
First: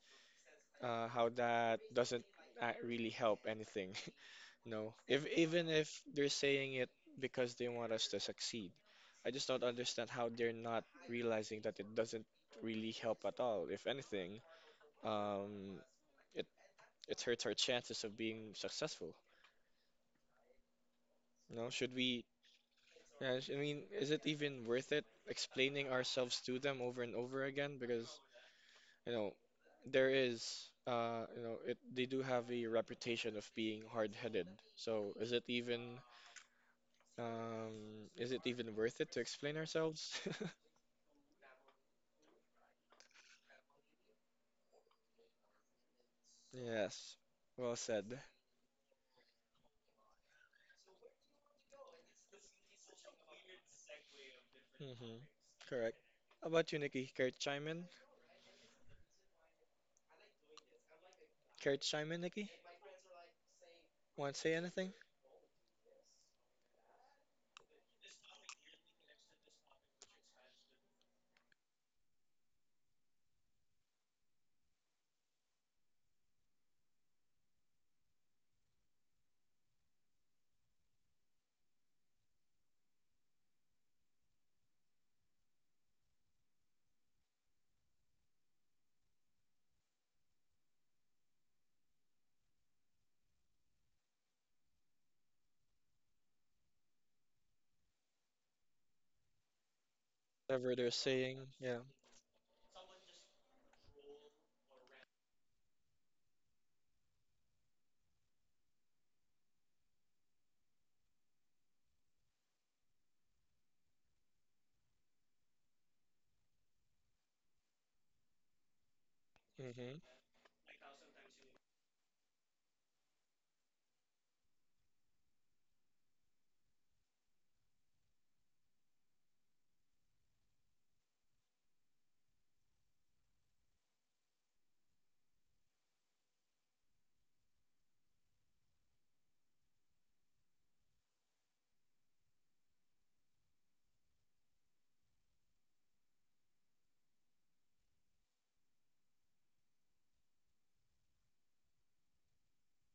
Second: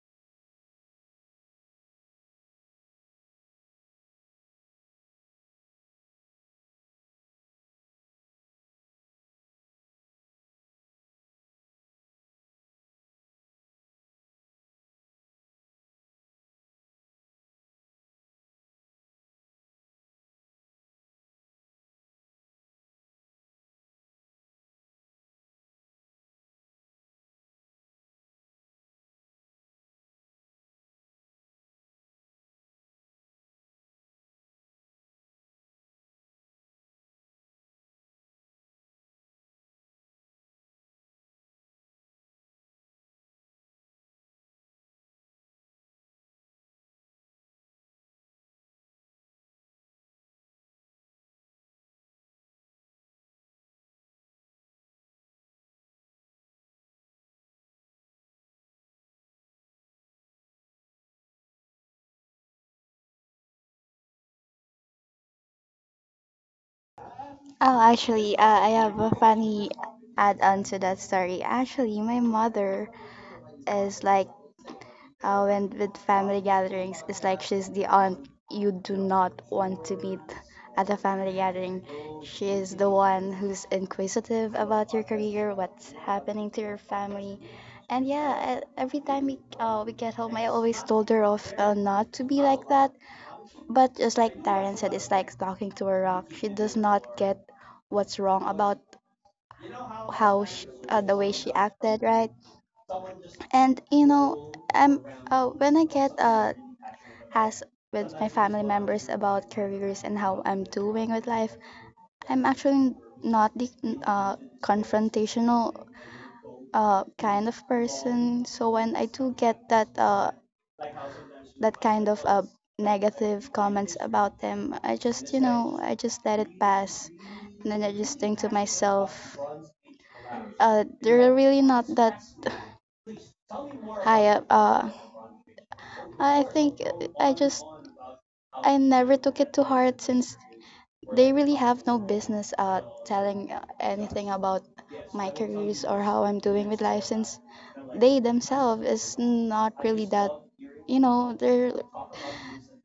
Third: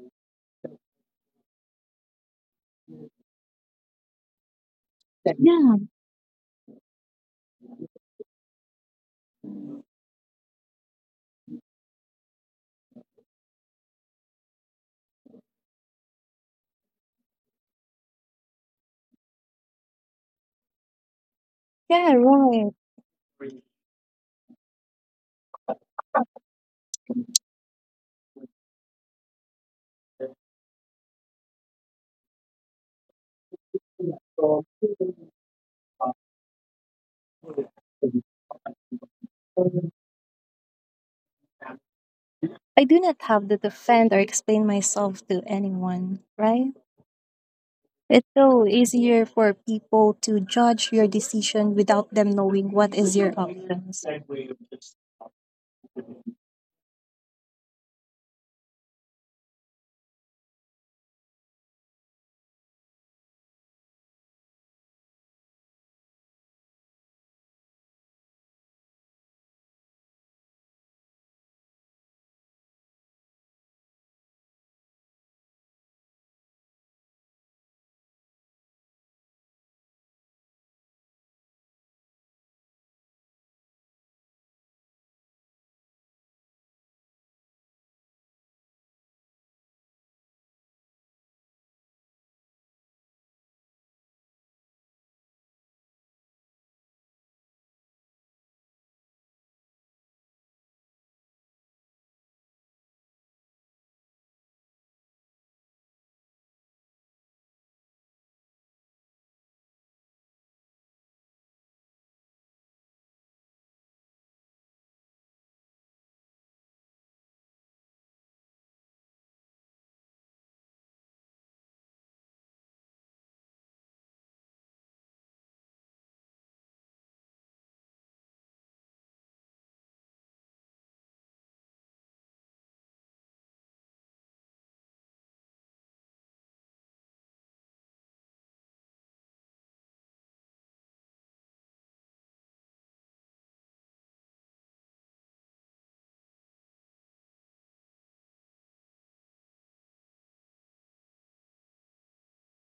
[SPEAKER 1] uh, how that doesn't ac- really help anything. No, if even
[SPEAKER 3] yeah.
[SPEAKER 1] if they're saying it because they want us to succeed, I just don't understand how they're not realizing that it doesn't really help at all. If anything, um, it it hurts our chances of being successful. No, should
[SPEAKER 3] Yeah,
[SPEAKER 1] we
[SPEAKER 3] right.
[SPEAKER 1] Yes, I mean, is it even worth it explaining ourselves to them over and over again? Because, you know, there is, uh, you know, it they do have a reputation of being hard-headed. So is it even, um, is it even worth it to explain ourselves?
[SPEAKER 3] I do not have to defend or explain myself to anyone, right?
[SPEAKER 1] Yes, well said.
[SPEAKER 3] It's so easier for people to judge your decision without them knowing what is your options.
[SPEAKER 1] Hmm. Correct. How about you, Nikki? Care to chime in? Care to chime in, Nikki? Want to say anything?
[SPEAKER 2] Oh, actually, uh, I have a funny add on to that story. Actually, my mother is like, uh, when with family gatherings, it's like she's the aunt you do not want to meet at a family gathering. She is the one who's inquisitive about your career, what's happening to your family. And yeah, e- every time we, uh, we get home, I always told her off uh, not to be like that. But just like Darren said, it's like talking to a rock. She does not get what's wrong about how she,
[SPEAKER 1] Whatever they're
[SPEAKER 2] uh, the way
[SPEAKER 1] saying,
[SPEAKER 2] she
[SPEAKER 1] yeah.
[SPEAKER 2] acted, right? And you know, I'm uh, when I get uh asked with my family members about careers and how I'm doing with life, I'm actually not the uh, confrontational uh, kind of person. So when I do get
[SPEAKER 1] Hmm.
[SPEAKER 2] that uh, that kind of uh, negative comments about them, I just you know I just let it pass, and then I just think to myself, uh, they're really not that high up. Uh, I think uh, I just I never took it to heart since they really have no business uh telling uh, anything about my careers or how I'm doing with life since they themselves is not really that you know they're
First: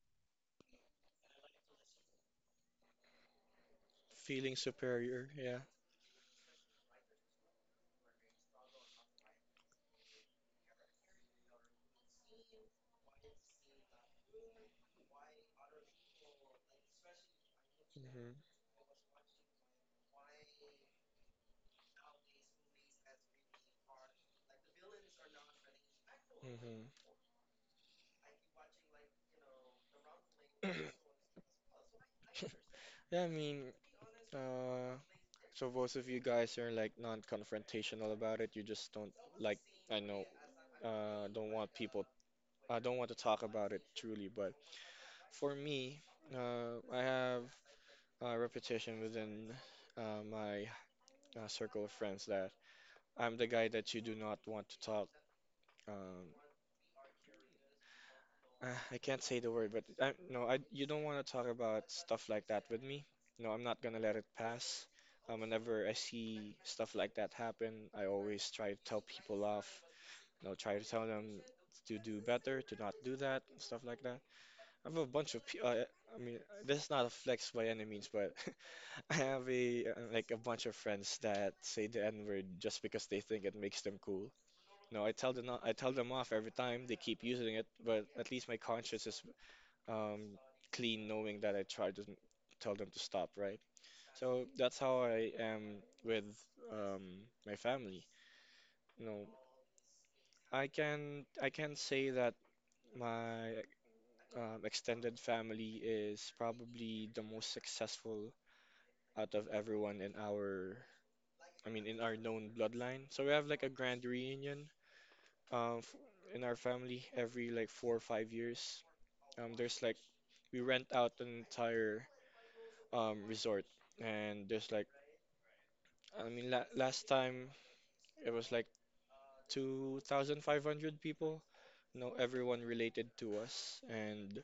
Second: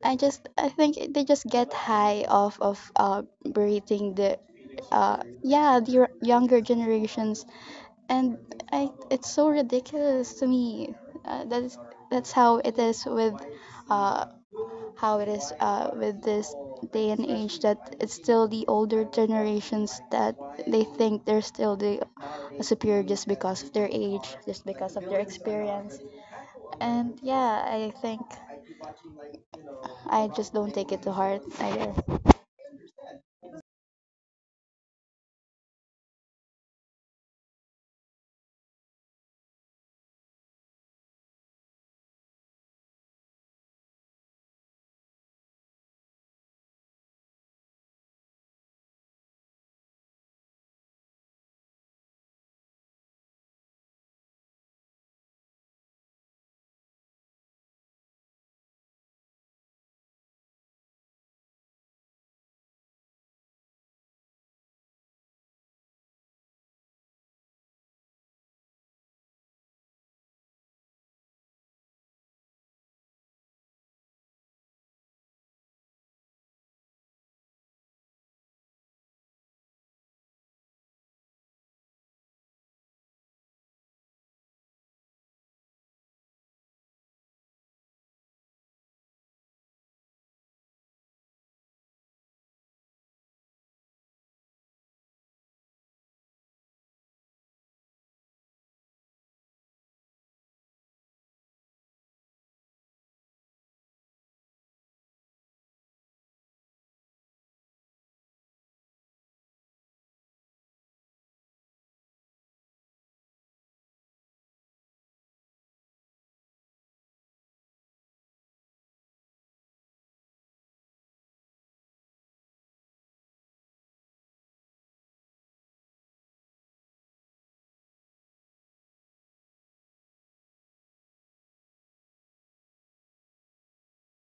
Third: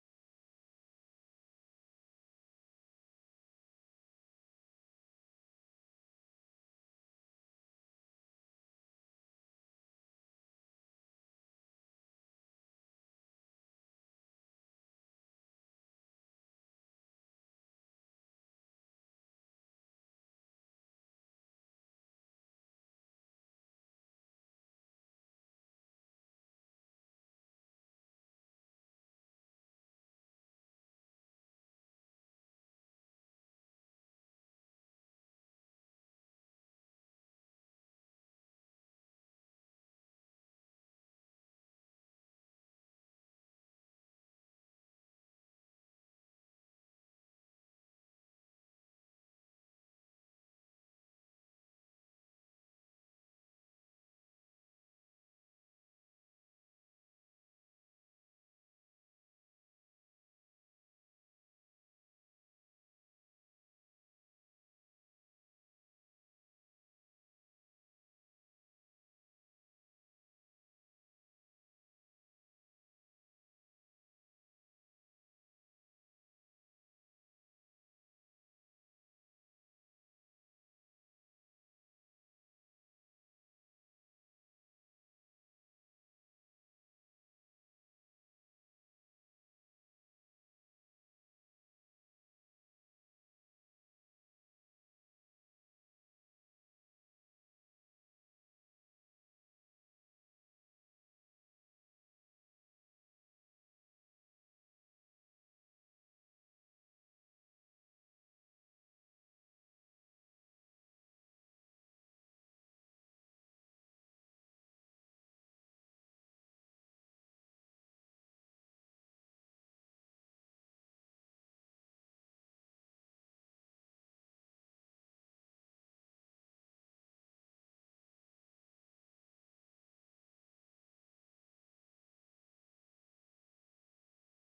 [SPEAKER 2] I just I think they just get high off of uh berating the
[SPEAKER 1] Feeling
[SPEAKER 2] uh
[SPEAKER 1] superior, yeah.
[SPEAKER 2] yeah the yo- younger generations. And I it's so ridiculous to me. uh, that's that's how it is with uh how it is uh, with this day and age that it's
[SPEAKER 1] Hmm.
[SPEAKER 2] still the older generations that they think they're still the superior just because of their age, just because of their experience.
[SPEAKER 1] Hmm.
[SPEAKER 2] And yeah, I think I just don't take it to heart, I guess.
[SPEAKER 1] Yeah, I mean, uh, so both of you guys are like non-confrontational about it. You just don't, like, I know, uh don't want people, I don't want to talk about it truly, but for me, uh I have a reputation within uh, my uh, circle of friends that I'm the guy that you do not want to talk um uh, I can't say the word, but I no, I you don't want to talk about stuff like that with me. No, I'm not gonna let it pass. Um, whenever I see stuff like that happen, I always try to tell people off, and I try to tell them to do better, to not do that, stuff like that. I have a bunch of pe- uh, I mean, this is not a flex by any means, but I have a uh, like a bunch of friends that say the N word just because they think it makes them cool. No, I tell them not, I tell them off every time they keep using it, but at least my conscience is um clean knowing that I tried to tell them to stop, right? So that's how I am with um my family. You know, I can I can say that my um, extended family is probably the most successful out of everyone in our, I mean, in our known bloodline. So we have like a grand reunion um, f- in our family every like four or five years. Um, there's like, we rent out an entire um, resort, and there's like, I mean, la last time it was like two thousand five hundred people. No, everyone related to us, and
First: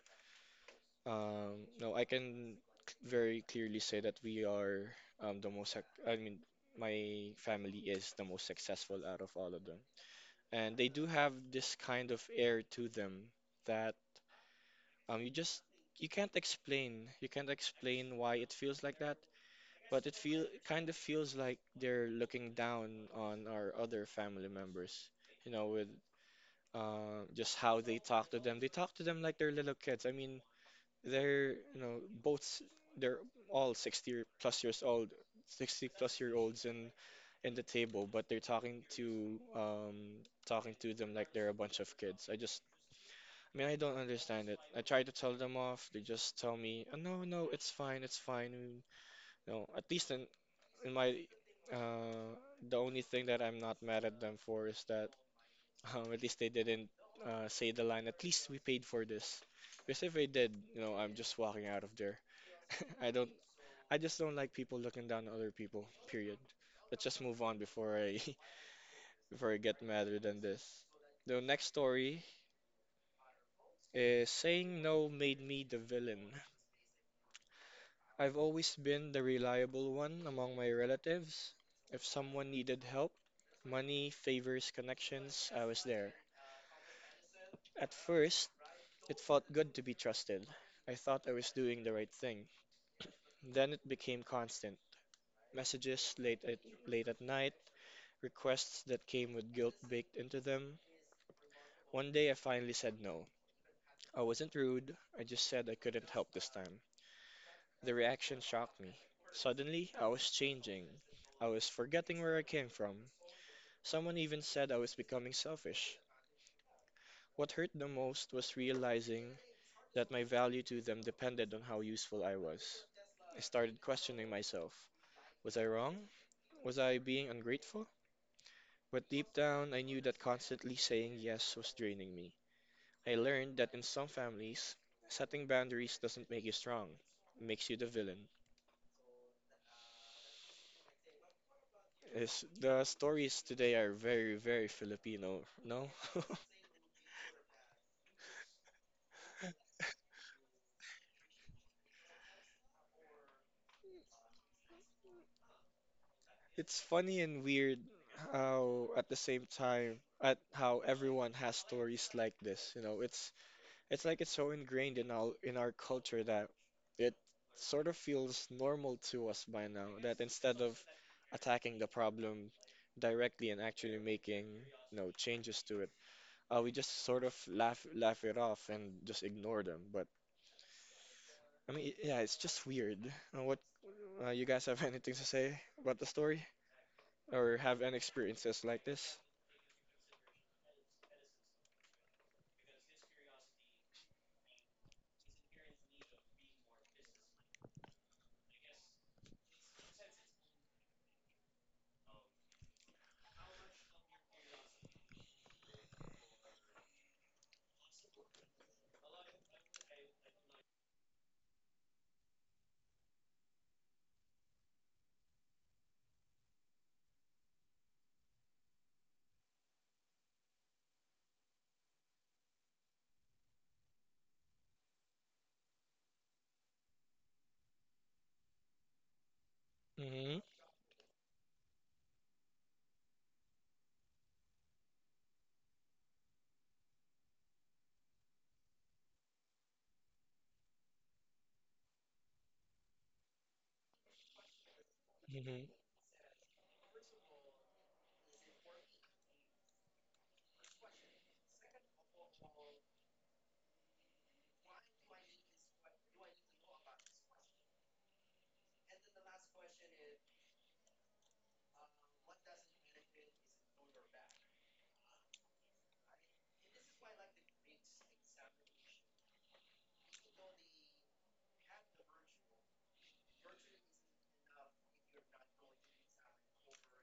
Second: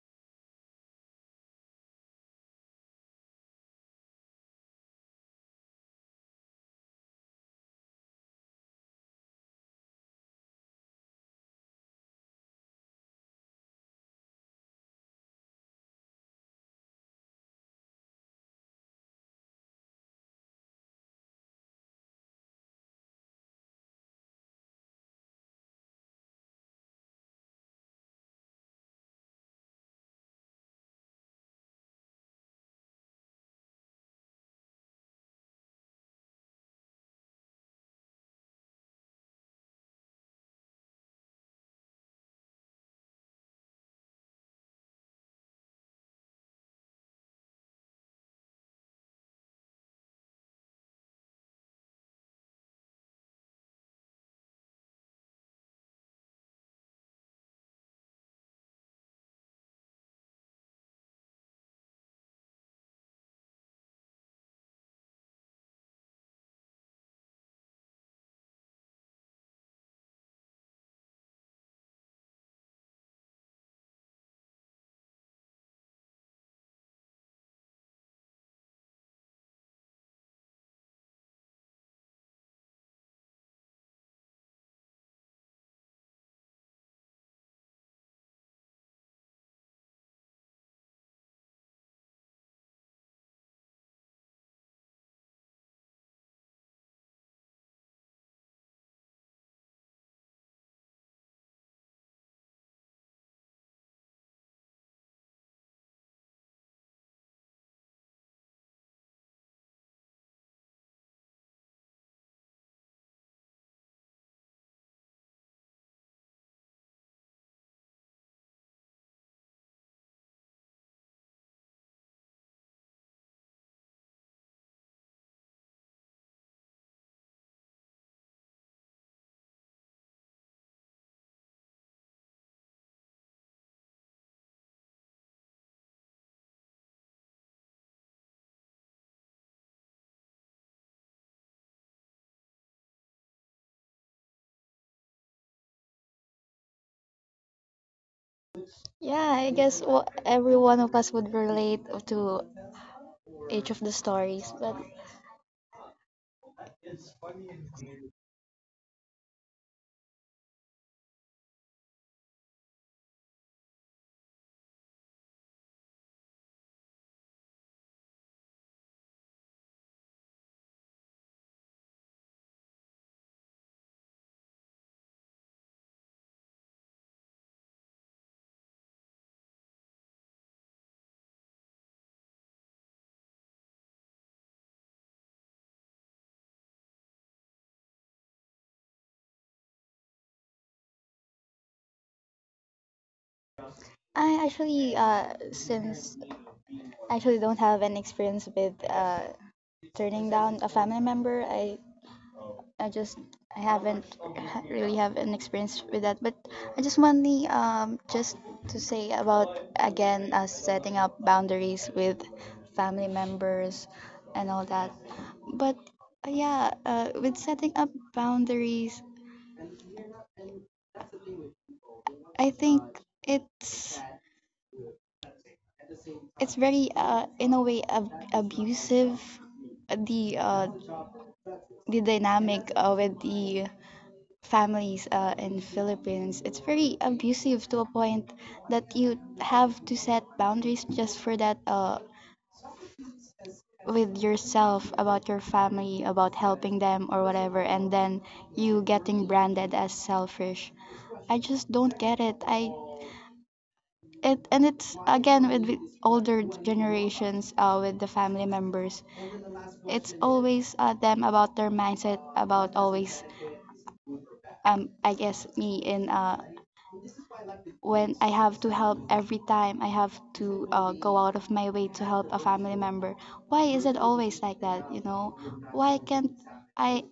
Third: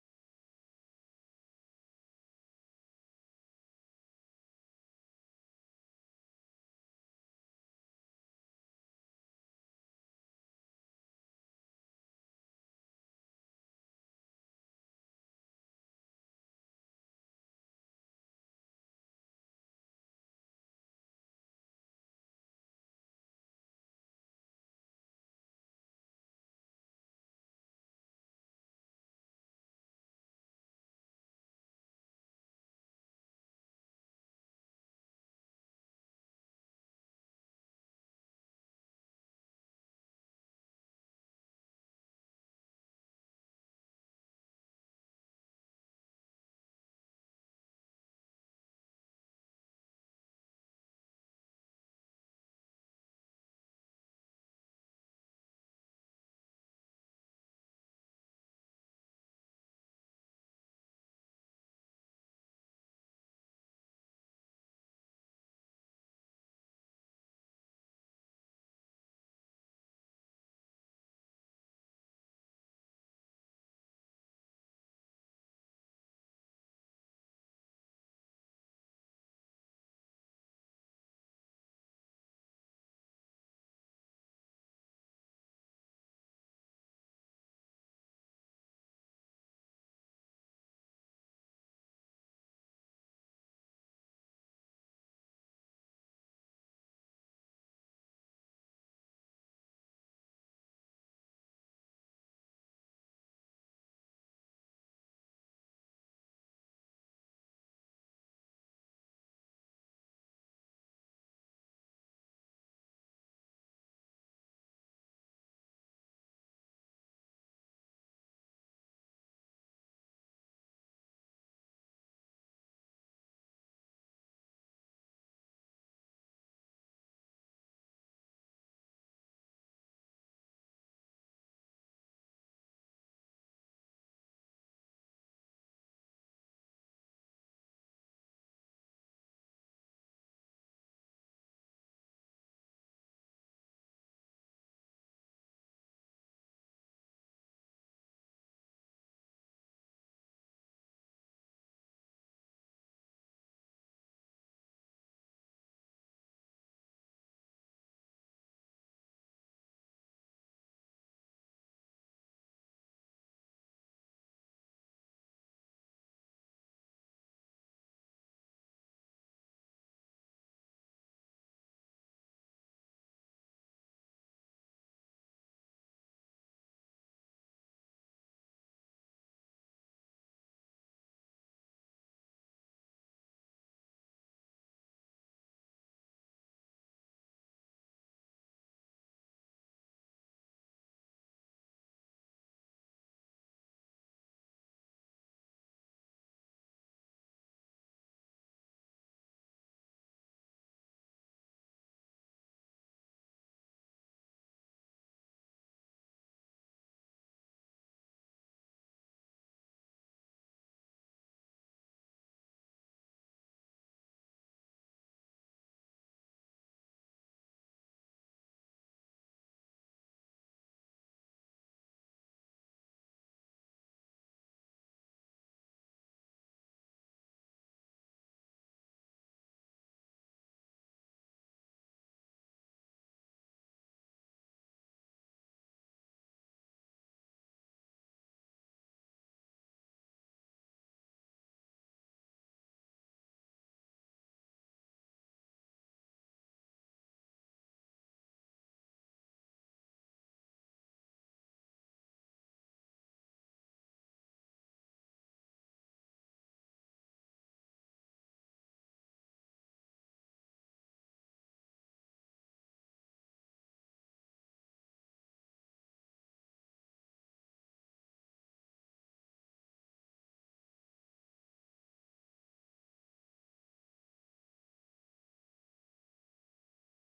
[SPEAKER 1] Um, no, I can c- very clearly say that we are um, the most, suc- I mean, my family is the most successful out of all of them. And they do have this kind of air to them that um, you just, you can't explain. You can't explain why it feels like that, but it feel kind of feels like they're looking down on our other family members, you know, with uh, just how they talk to them. They talk to them like they're little kids. I mean, they're, you know, both, s- they're all sixty year- plus years old, sixty plus year olds in in the table, but they're talking to um talking to them like they're a bunch of kids. I just, I mean, I don't understand it. I try to tell them off. They just tell me, "Oh, no, no, it's fine, it's fine." You know, at least in in my uh the only thing that I'm not mad at them for is that um, at least they didn't uh, say the line, "At least we paid for this." Because if they did, you know, I'm just walking out of there. I don't, I just don't like people looking down on other people, period. Let's just move on before I before I get madder than this. The next story is, "Saying no made me the villain." I've always been the reliable one among my relatives. If someone needed help, money, favors, connections, I was there. At first, it felt good to be trusted. I thought I was doing the right thing. Then it became constant. Messages late at, late at night, requests that came with guilt baked into them. One day I finally said no. I wasn't rude, I just said I couldn't help this time. The reaction shocked me. Suddenly, I was changing. I was forgetting where I came from. Someone even said I was becoming selfish. What hurt the most was realizing that my value to them depended on how useful I was. I started questioning myself. Was I wrong? Was I being ungrateful? But deep down, I knew that constantly saying yes was draining me. I learned that in some families, setting boundaries doesn't make you strong, it makes you the villain. It's, the stories today are very, very Filipino, no?
[SPEAKER 2] Yeah, I guess wha- every one of us would relate to each of the stories, but
[SPEAKER 1] It's funny and weird how at the same time at how everyone has stories like this, you know, it's it's like it's so ingrained in our in our culture that it sort of feels normal to us by now, that instead of attacking the problem directly and actually making, you know, changes to it, uh, we just sort of laugh laugh it off and just ignore them. But I mean, yeah, it's just weird. Uh, what, uh, you guys have anything to say about the story or have any experiences like this?
[SPEAKER 2] I actually, uh, since I actually don't have an experience with uh, turning down a family member, I I just I haven't ha- really have an experience with that, but I just want the um just to say about again uh, setting up boundaries with family members and all that. But uh, yeah, uh, with setting up boundaries, I think it's it's very uh in a way ab- abusive. uh, the
[SPEAKER 1] Mm-hmm.
[SPEAKER 2] uh the dynamic uh, with the families uh, in Philippines, it's very abusive to a point that you have to set boundaries just for that uh, with yourself about your
[SPEAKER 1] Mm-hmm.
[SPEAKER 2] family, about helping them or whatever, and then you getting branded as selfish. I just don't get it. I it and it's again with the older generations uh, with the family members. It's always uh, them about their mindset about always um I guess me in uh when I have to help every time I have to uh, go out of my way to help a family member. Why is it always like that? You know, why can't I?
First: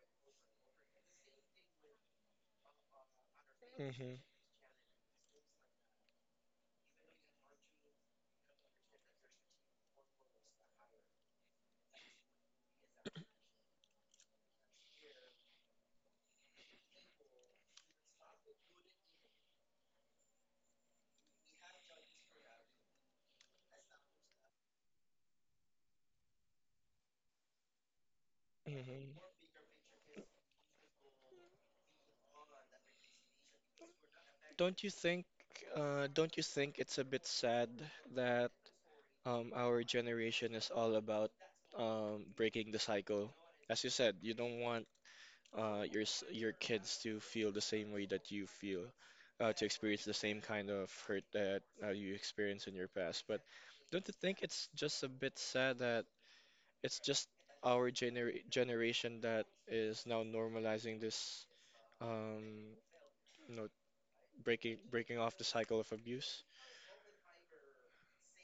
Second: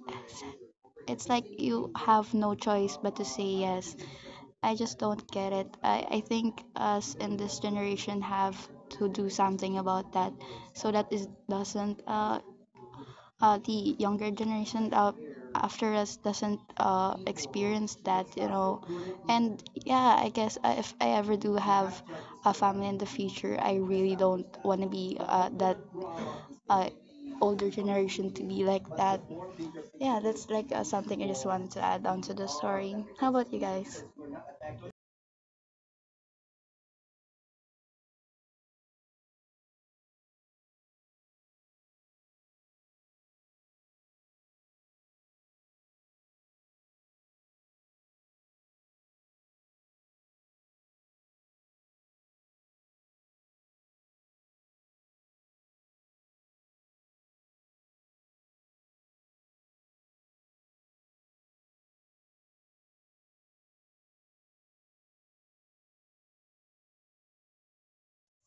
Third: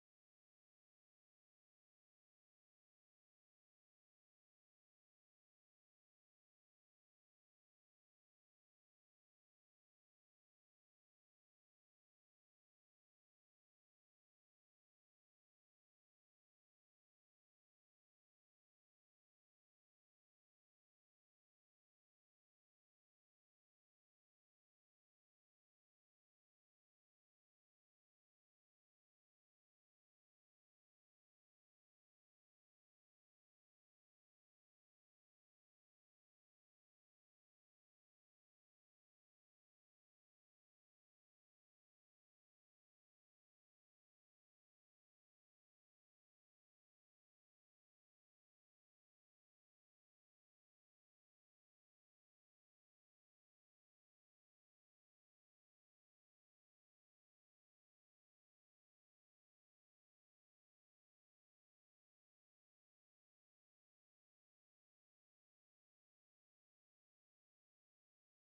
[SPEAKER 2] It's like you have no choice but to say yes.
[SPEAKER 1] Mm-hmm.
[SPEAKER 2] I just don't get it. I, I think us in this generation have to do something about that so that it doesn't uh, uh, the younger generation uh, after us doesn't uh, experience that, you know. And yeah, I guess uh, if I ever do have a family in the future I really don't want to be uh, that uh, older generation to be like that.
[SPEAKER 1] Mm-hmm.
[SPEAKER 2] Yeah, that's like uh, something I just wanted to add on to the story. How about you guys?
[SPEAKER 1] Don't you think uh, don't you think it's a bit sad that um, our generation is all about um, breaking the cycle? As you said, you don't want uh, your s- your kids to feel the same way that you feel, uh, to experience the same kind of hurt that uh, you experienced in your past. But don't you think it's just a bit sad that it's just our gener generation that is now normalizing this, um, you know, breaking breaking off the cycle of abuse?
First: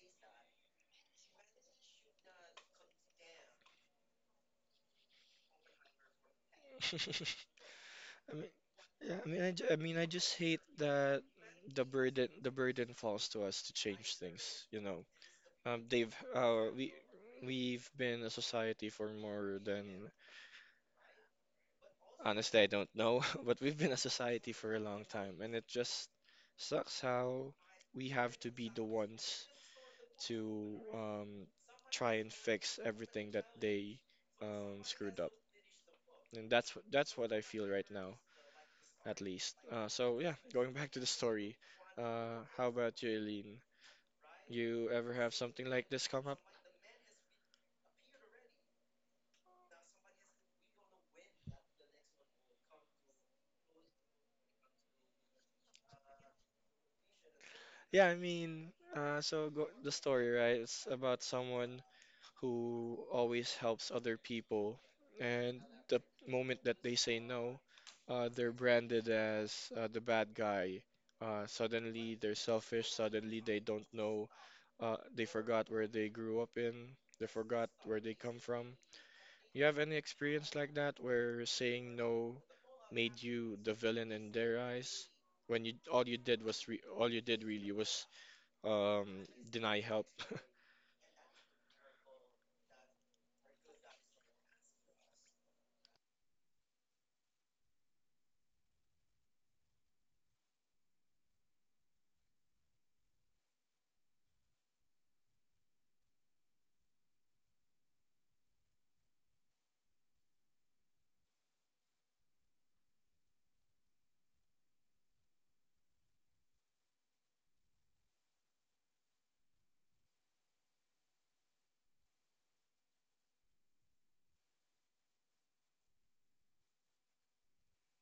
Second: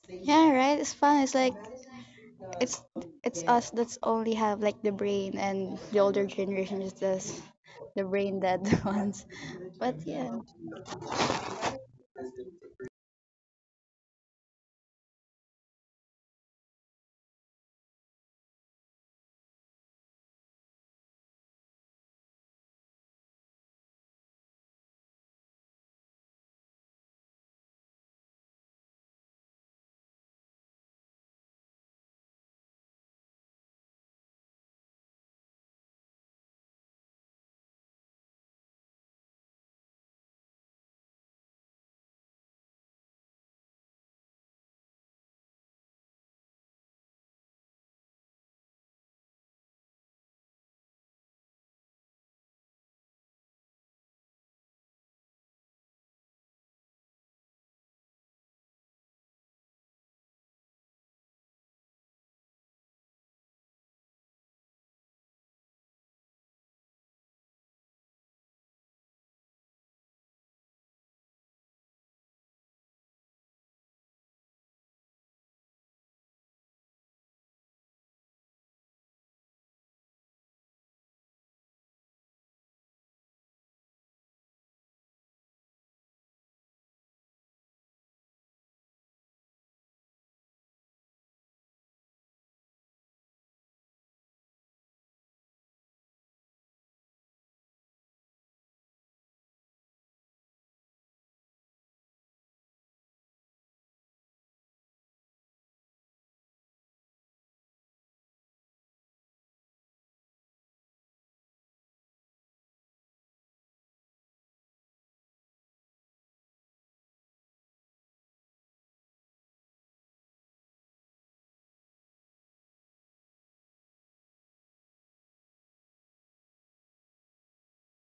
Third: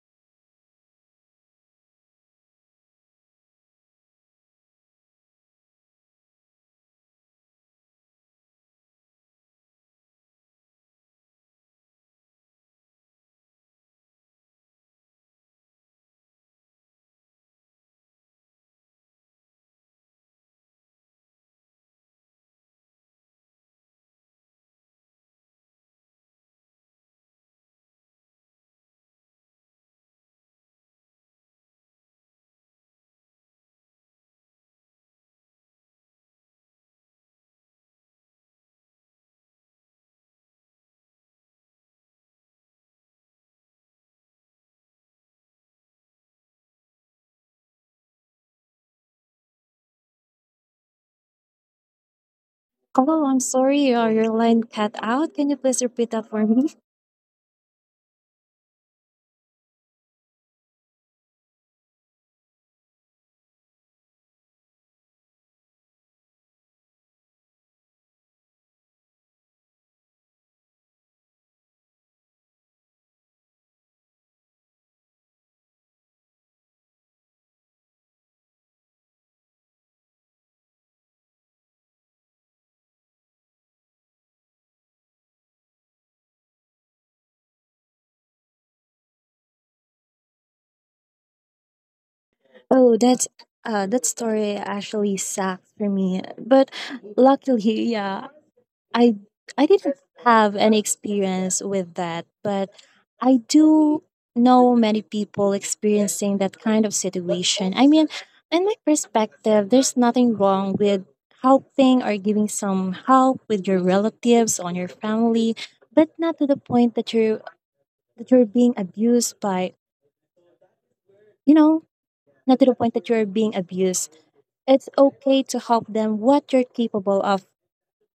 [SPEAKER 2] Yeah, right, it's fun. It's like it's it's us that's only have like the brain, and the older generation is just the
[SPEAKER 1] I
[SPEAKER 2] brain
[SPEAKER 1] mean,
[SPEAKER 2] dead
[SPEAKER 1] yeah,
[SPEAKER 2] ones.
[SPEAKER 1] I mean, I, ju- I
[SPEAKER 2] But
[SPEAKER 1] mean, I
[SPEAKER 2] yeah.
[SPEAKER 1] just hate that the burden the burden falls to us to change things, you know. Um, they've uh, we we've been a society for more than honestly I don't know, but we've been a society for a long time, and it just sucks how we have to be the ones to um, try and fix everything that they um, screwed up, and that's wh- that's what I feel right now, at least. Uh, so yeah, going back to the story, uh, how about you, Eileen? You ever have something like this come up?
[SPEAKER 3] Hello, I'm sorry, uh, your line cut out. Can you please repeat that for me?
[SPEAKER 1] Yeah, I mean, uh, so go, the story, right? It's about someone who always helps other people, and the moment that they say no, uh, they're branded as uh, the bad guy. Uh, suddenly, they're selfish. Suddenly, they don't know. Uh, they forgot where they grew up in. They forgot where they come from. You have any experience like that where saying no made you the villain in their eyes? When you all you did was re all you did really was um deny help.
[SPEAKER 3] Oh, that's uh, that story actually sucked for me. But luckily, yeah, I I didn't have any experience with that. But I do know many people experiencing that kind of situation. I mean, in my perspective, there's nothing wrong with helping or giving some help with your relatives on your family, but not to the point that you're that you're being abused by, you know, not to the point that you're being abused. It's okay to help them what you're capable of,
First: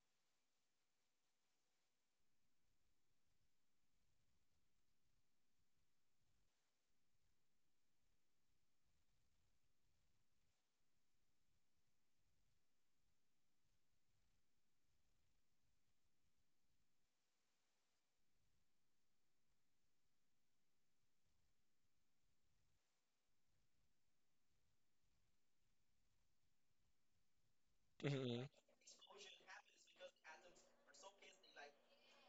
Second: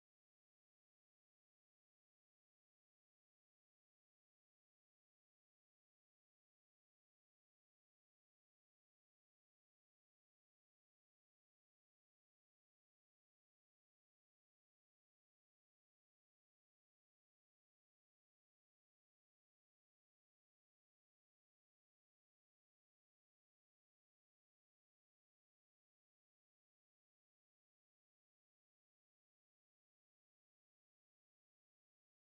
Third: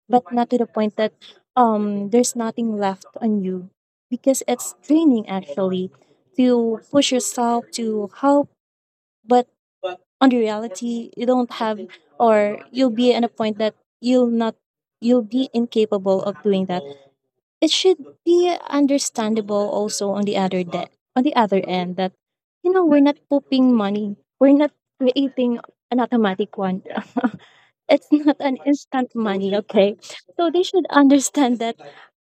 [SPEAKER 3] but not to the point that um there's nothing left on you, because it's draining, actually, to push yourself to help, but on the reality you don't have, or you'll be at a point that you'll not you'll be incapable of doing that. It should be understandable also on the other de- on the other end that, you know, we're not pooping money, we're not creating an automatic one. It's not
[SPEAKER 1] Hmm.
[SPEAKER 3] an instant money, okay? So they should understand that,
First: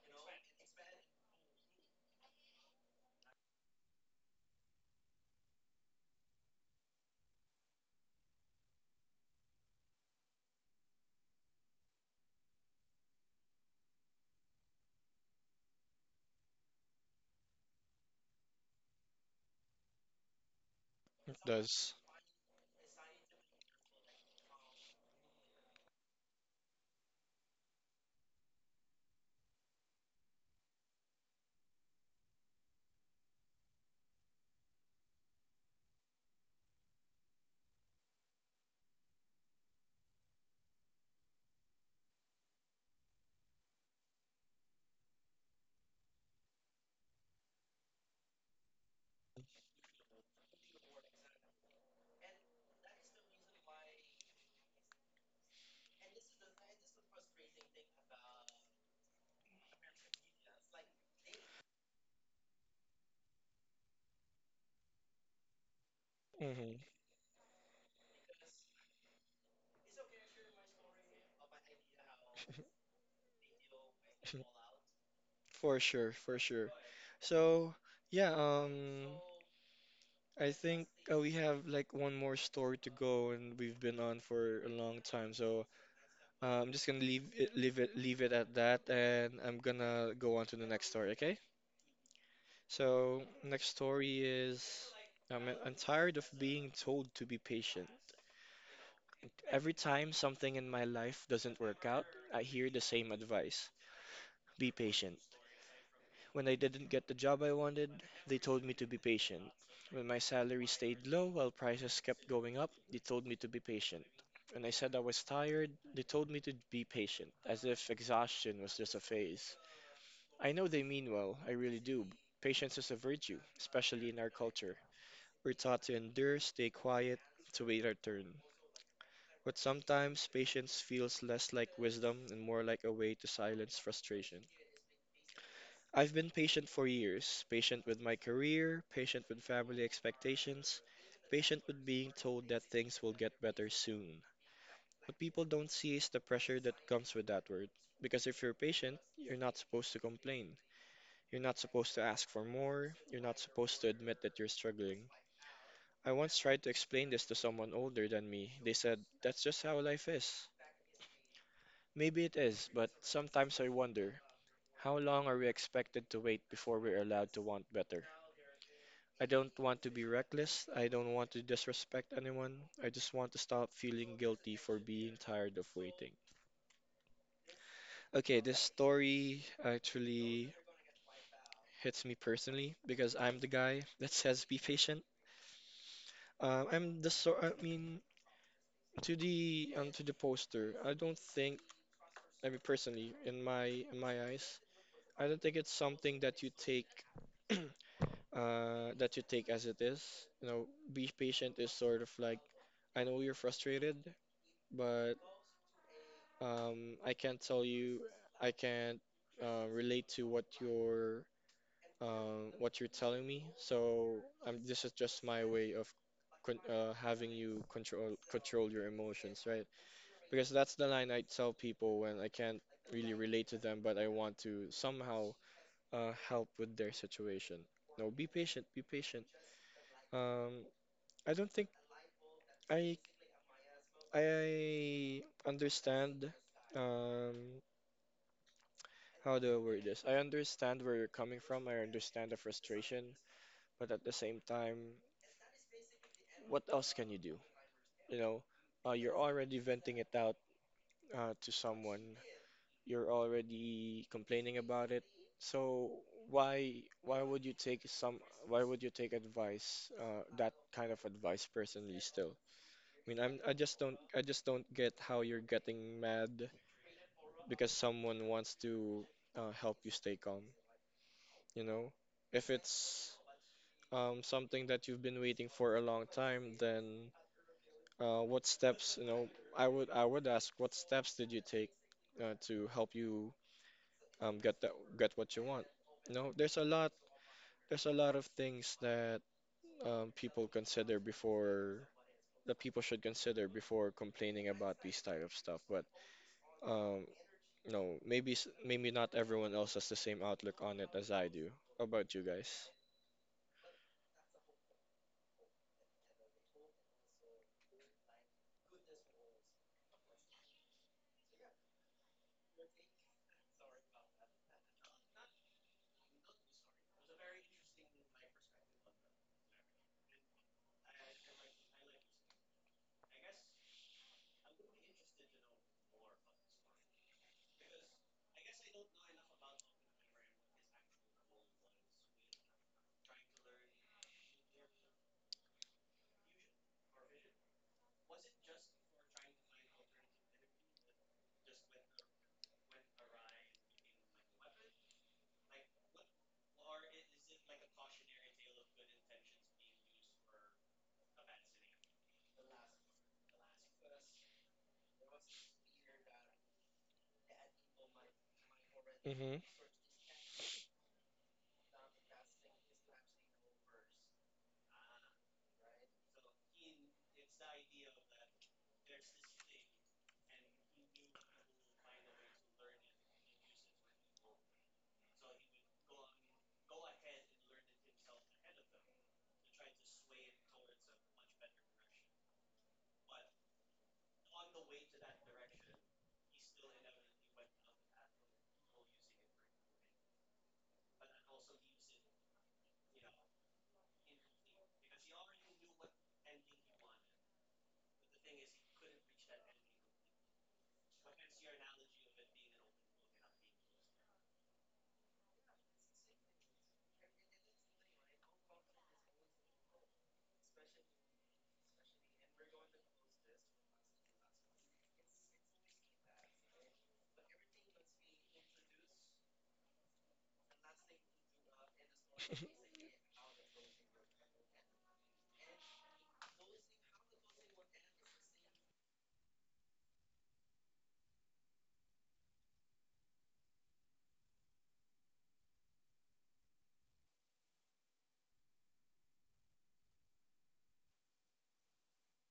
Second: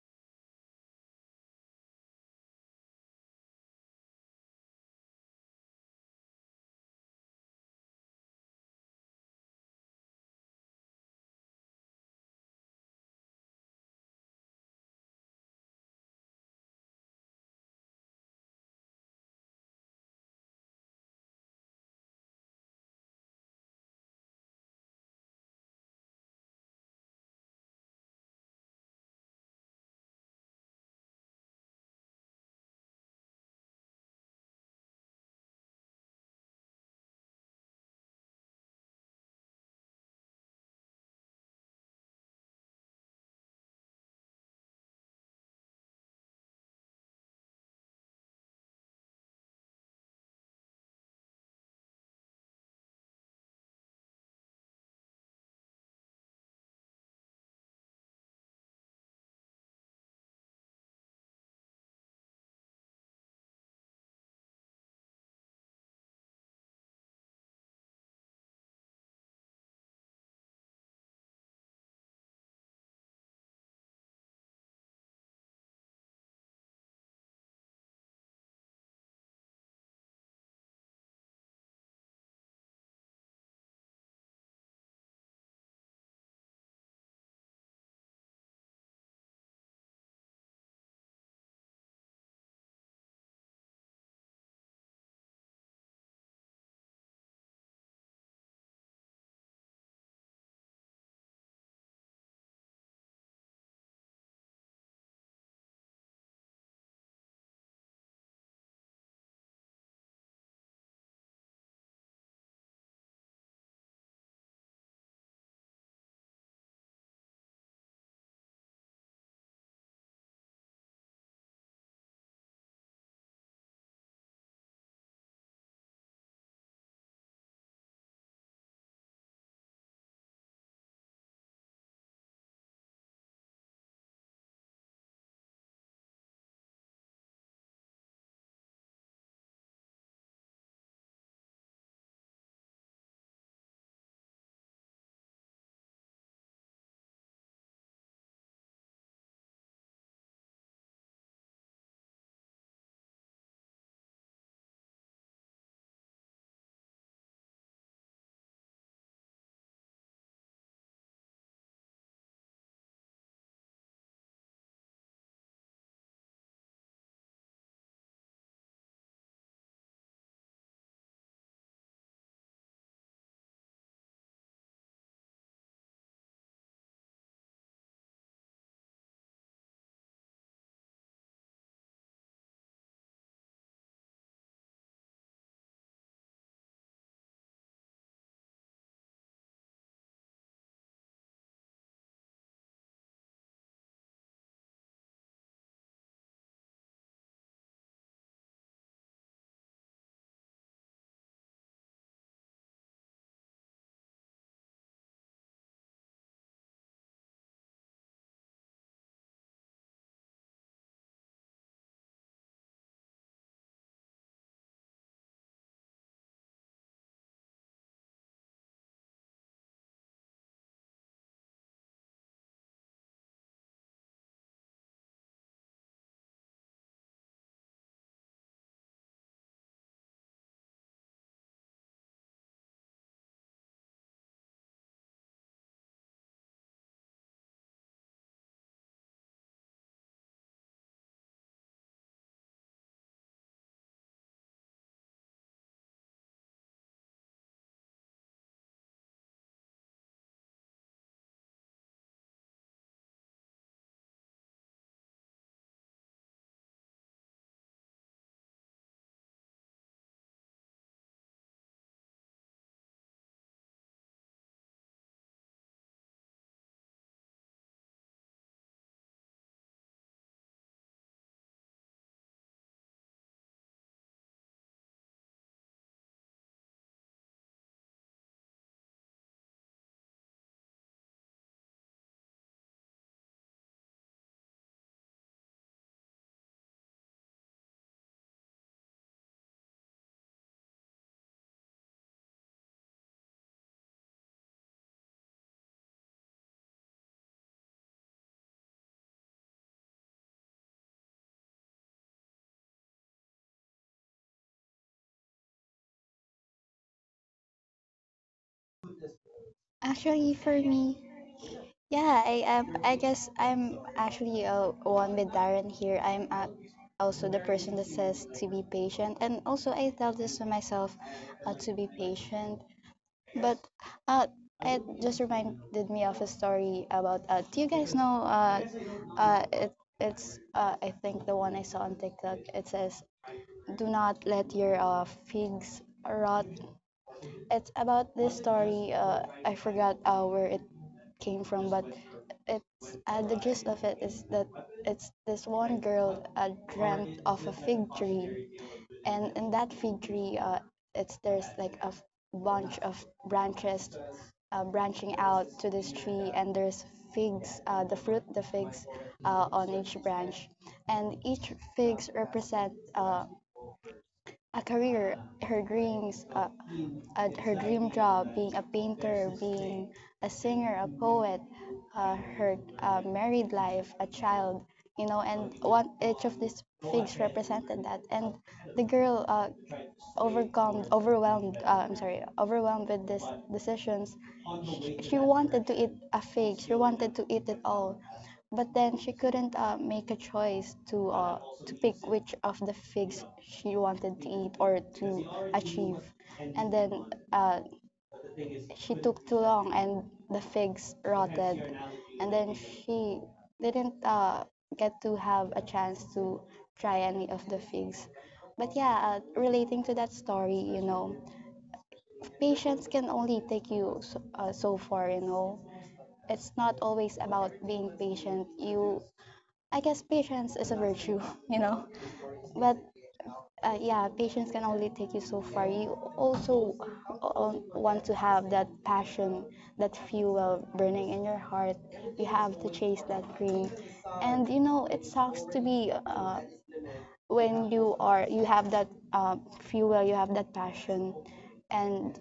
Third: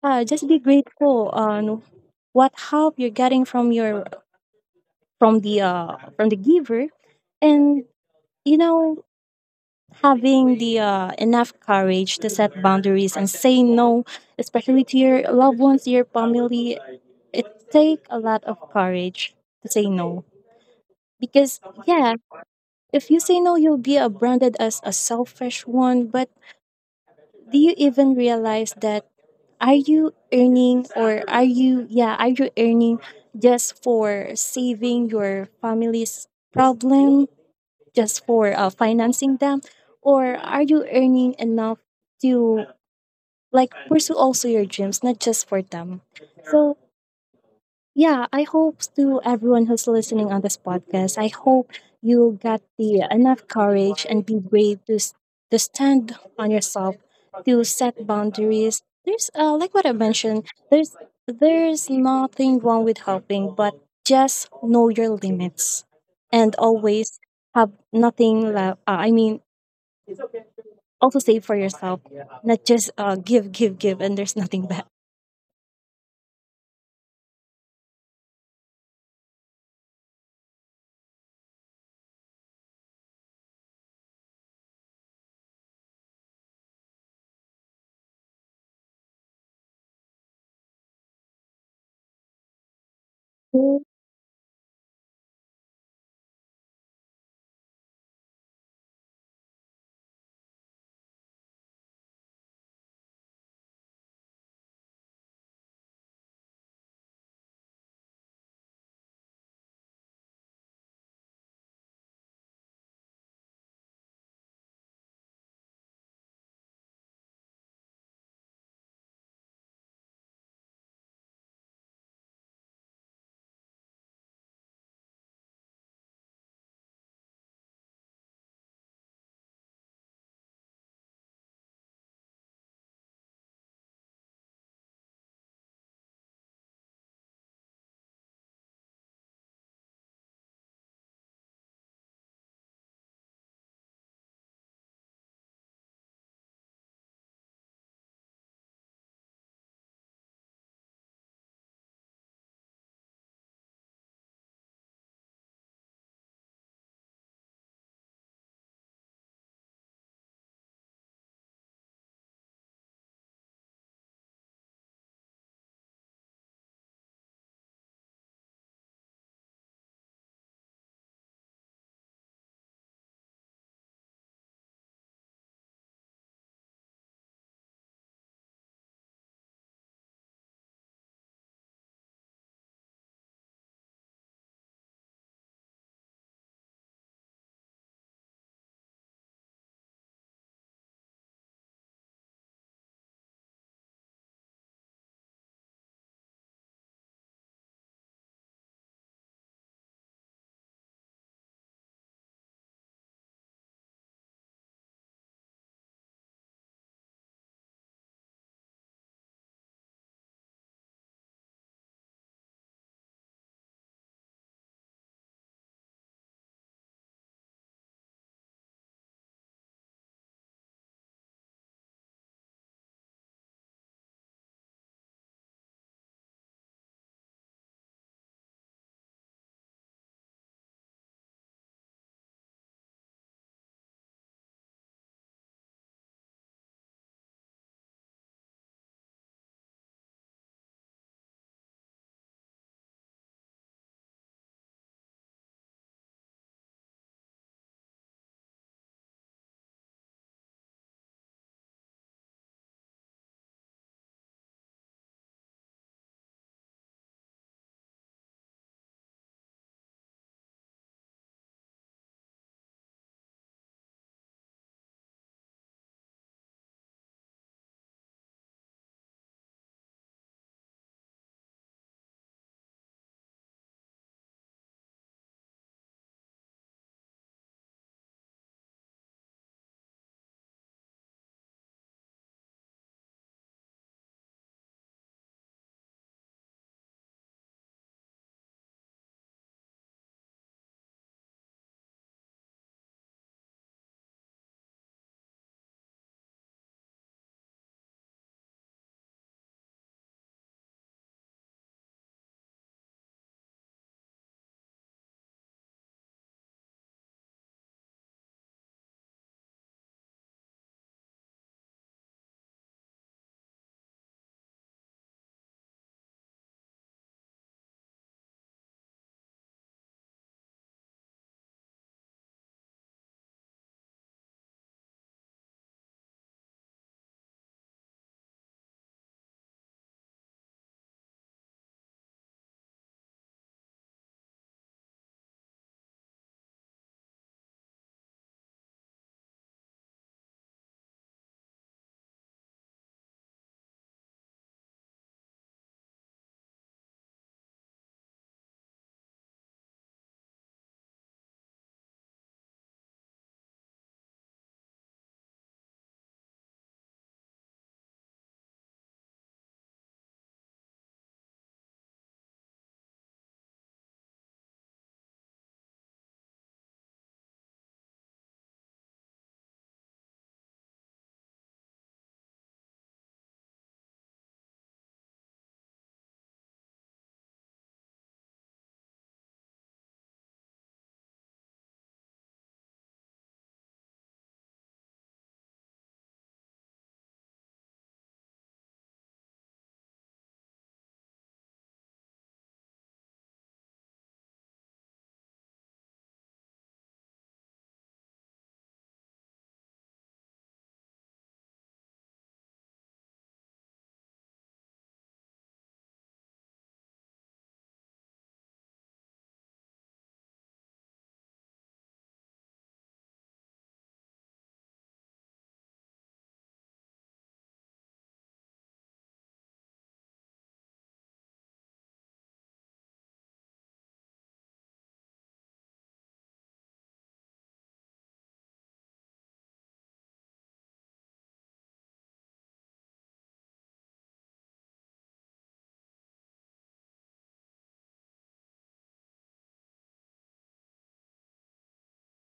[SPEAKER 3] uh, just be grateful on what help you're getting from your, from the uh, from the giver. And, you know, having the, uh, enough courage to set boundaries and say no, especially to your loved ones, your family, it take a lot of courage to say no,
[SPEAKER 1] It
[SPEAKER 3] because
[SPEAKER 1] does.
[SPEAKER 3] yeah, if you say no, you'll be uh, branded as a selfish one. But do you even realize that are you earning or are you, yeah, are you earning just for saving your family's problem, just for uh, financing them, or are you earning enough to, like, pursue also your dreams, not just for them? So yeah, I hope to everyone who's listening on this podcast, I hope you got the enough courage and be brave to s- to stand on yourself, to set boundaries. There's, uh, like what I mentioned, There's there's nothing wrong with helping, but just know your limits and
[SPEAKER 1] Hmm.
[SPEAKER 3] always have nothing left. Uh, I mean, also save for yourself, not just, uh, give, give, give, and there's nothing back.
[SPEAKER 1] For sure, for sure. So, yeah, um I think uh, we have like one more story to go and we've been on for a long time. So, uh, I'm just gonna leave it leave it leave it at that, and I'm gonna go on to the next story, okay? So, next story is I'm, I'm tired of being told to be patient. Every time something in my life doesn't work out, I hear the same advice. Be patient. When I didn't get the job I wanted, they told me to be patient. When my salary stayed low while prices kept going up, they told me to be patient. When I said I was tired, they told me to be patient, as if exhaustion was just a phase. I know they mean well, I really do. Patience is a virtue, especially in our culture. We're taught to endure, stay quiet, to wait our turn. But sometimes patience feels less like wisdom and more like a way to silence frustration. I've been patient for years, patient with my career, patient with family expectations, patient with being told that things will get better soon. What people don't see is the pressure that comes with that word. Because if you're patient, you're not supposed to complain. You're not supposed to ask for more. You're not supposed to admit that you're struggling. I once tried to explain this to someone older than me. They said, "That's just how life is." Maybe it is, but sometimes I wonder, how long are we expected to wait before we're allowed to want better? I don't want to be reckless. I don't want to disrespect anyone. I just want to stop feeling guilty for being tired of waiting. Okay, this story actually hits me personally because I'm the guy that says be patient. Um, I'm the so I mean, to the um, to the poster, I don't think, I mean personally, in my in my eyes, I don't think it's something that you take uh that you take as it is. You know, be patient is sort of like, I know you're frustrated, but um I can't tell you, I can't uh, relate to what you're um what you're telling me. So um this is just my way of con uh, having you control control your emotions, right? Because that's the line I tell people when I can't really relate to them, but I want to somehow uh, help with their situation. No, be patient, be patient. Um, I don't think I I understand, um how do I word this? I understand where you're coming from. I understand the frustration, but at the same time, what else can you do? You know, uh, you're already venting it out uh, to someone. You're already complaining about it. So why why would you take some why would you take advice, uh, that kind of advice personally still? I mean, I'm I just don't I just don't get how you're getting mad because someone wants to uh, help you stay calm, you know? If it's um, something that you've been waiting for a long time, then uh, what steps, you know, I would I would ask what steps did you take uh, to help you um, get that get what you want? You know, there's a lot there's a lot of things that um, people consider before that people should consider before complaining about these type of stuff, but um, no, maybe s- maybe not everyone else has the same outlook on it as I do. How about you guys?
[SPEAKER 2] Actually, for me, yeah, I am. I guess I'm actually uh, one with Darren here. I'm uh, also the person that says to be patient, and also I tell this to myself uh, to be patient. But uh, it just reminded me of a story about. Uh, do you guys know? Uh, uh, it, it's uh, I think the one I saw on TikTok. It says, "Do not let your uh, figs rot." It's about this story. Uh, I forgot uh, where it came from, but it's uh, the gist of it is that it's this one girl uh, dreamt of a fig tree, and in that fig tree, uh, it's there's like a f- bunch of branches uh, branching out to this tree, and there's figs, uh, the fruit, the figs
[SPEAKER 1] Mm-hmm.
[SPEAKER 2] uh, on each branch, and each figs represent uh, a career, her dreams, uh, uh, her dream job, being a painter, being a singer, a poet, uh, her uh, married life, a child, you know, and one each of these figs represented that. And the girl uh, overcome, overwhelmed, uh, I'm sorry, overwhelmed with these decisions. She, she wanted to eat a fig. She wanted to eat it all. But then she couldn't uh, make a choice to uh, to pick which of the figs she wanted to eat or to achieve. And then uh, she took too long and the figs rotted. And then she didn't uh, get to have a chance to try any of the figs. But yeah, uh, relating to that story, you know, patience can only take you so, uh, so far, you know. It's not always about being patient. You I guess patience is a virtue, you know. But uh, yeah, patience can only take you so far. You also uh, want to have that passion, that fuel burning in your heart. You have to chase that dream, and you know it sucks to be uh, when you are you have that uh, fuel, you have that passion, and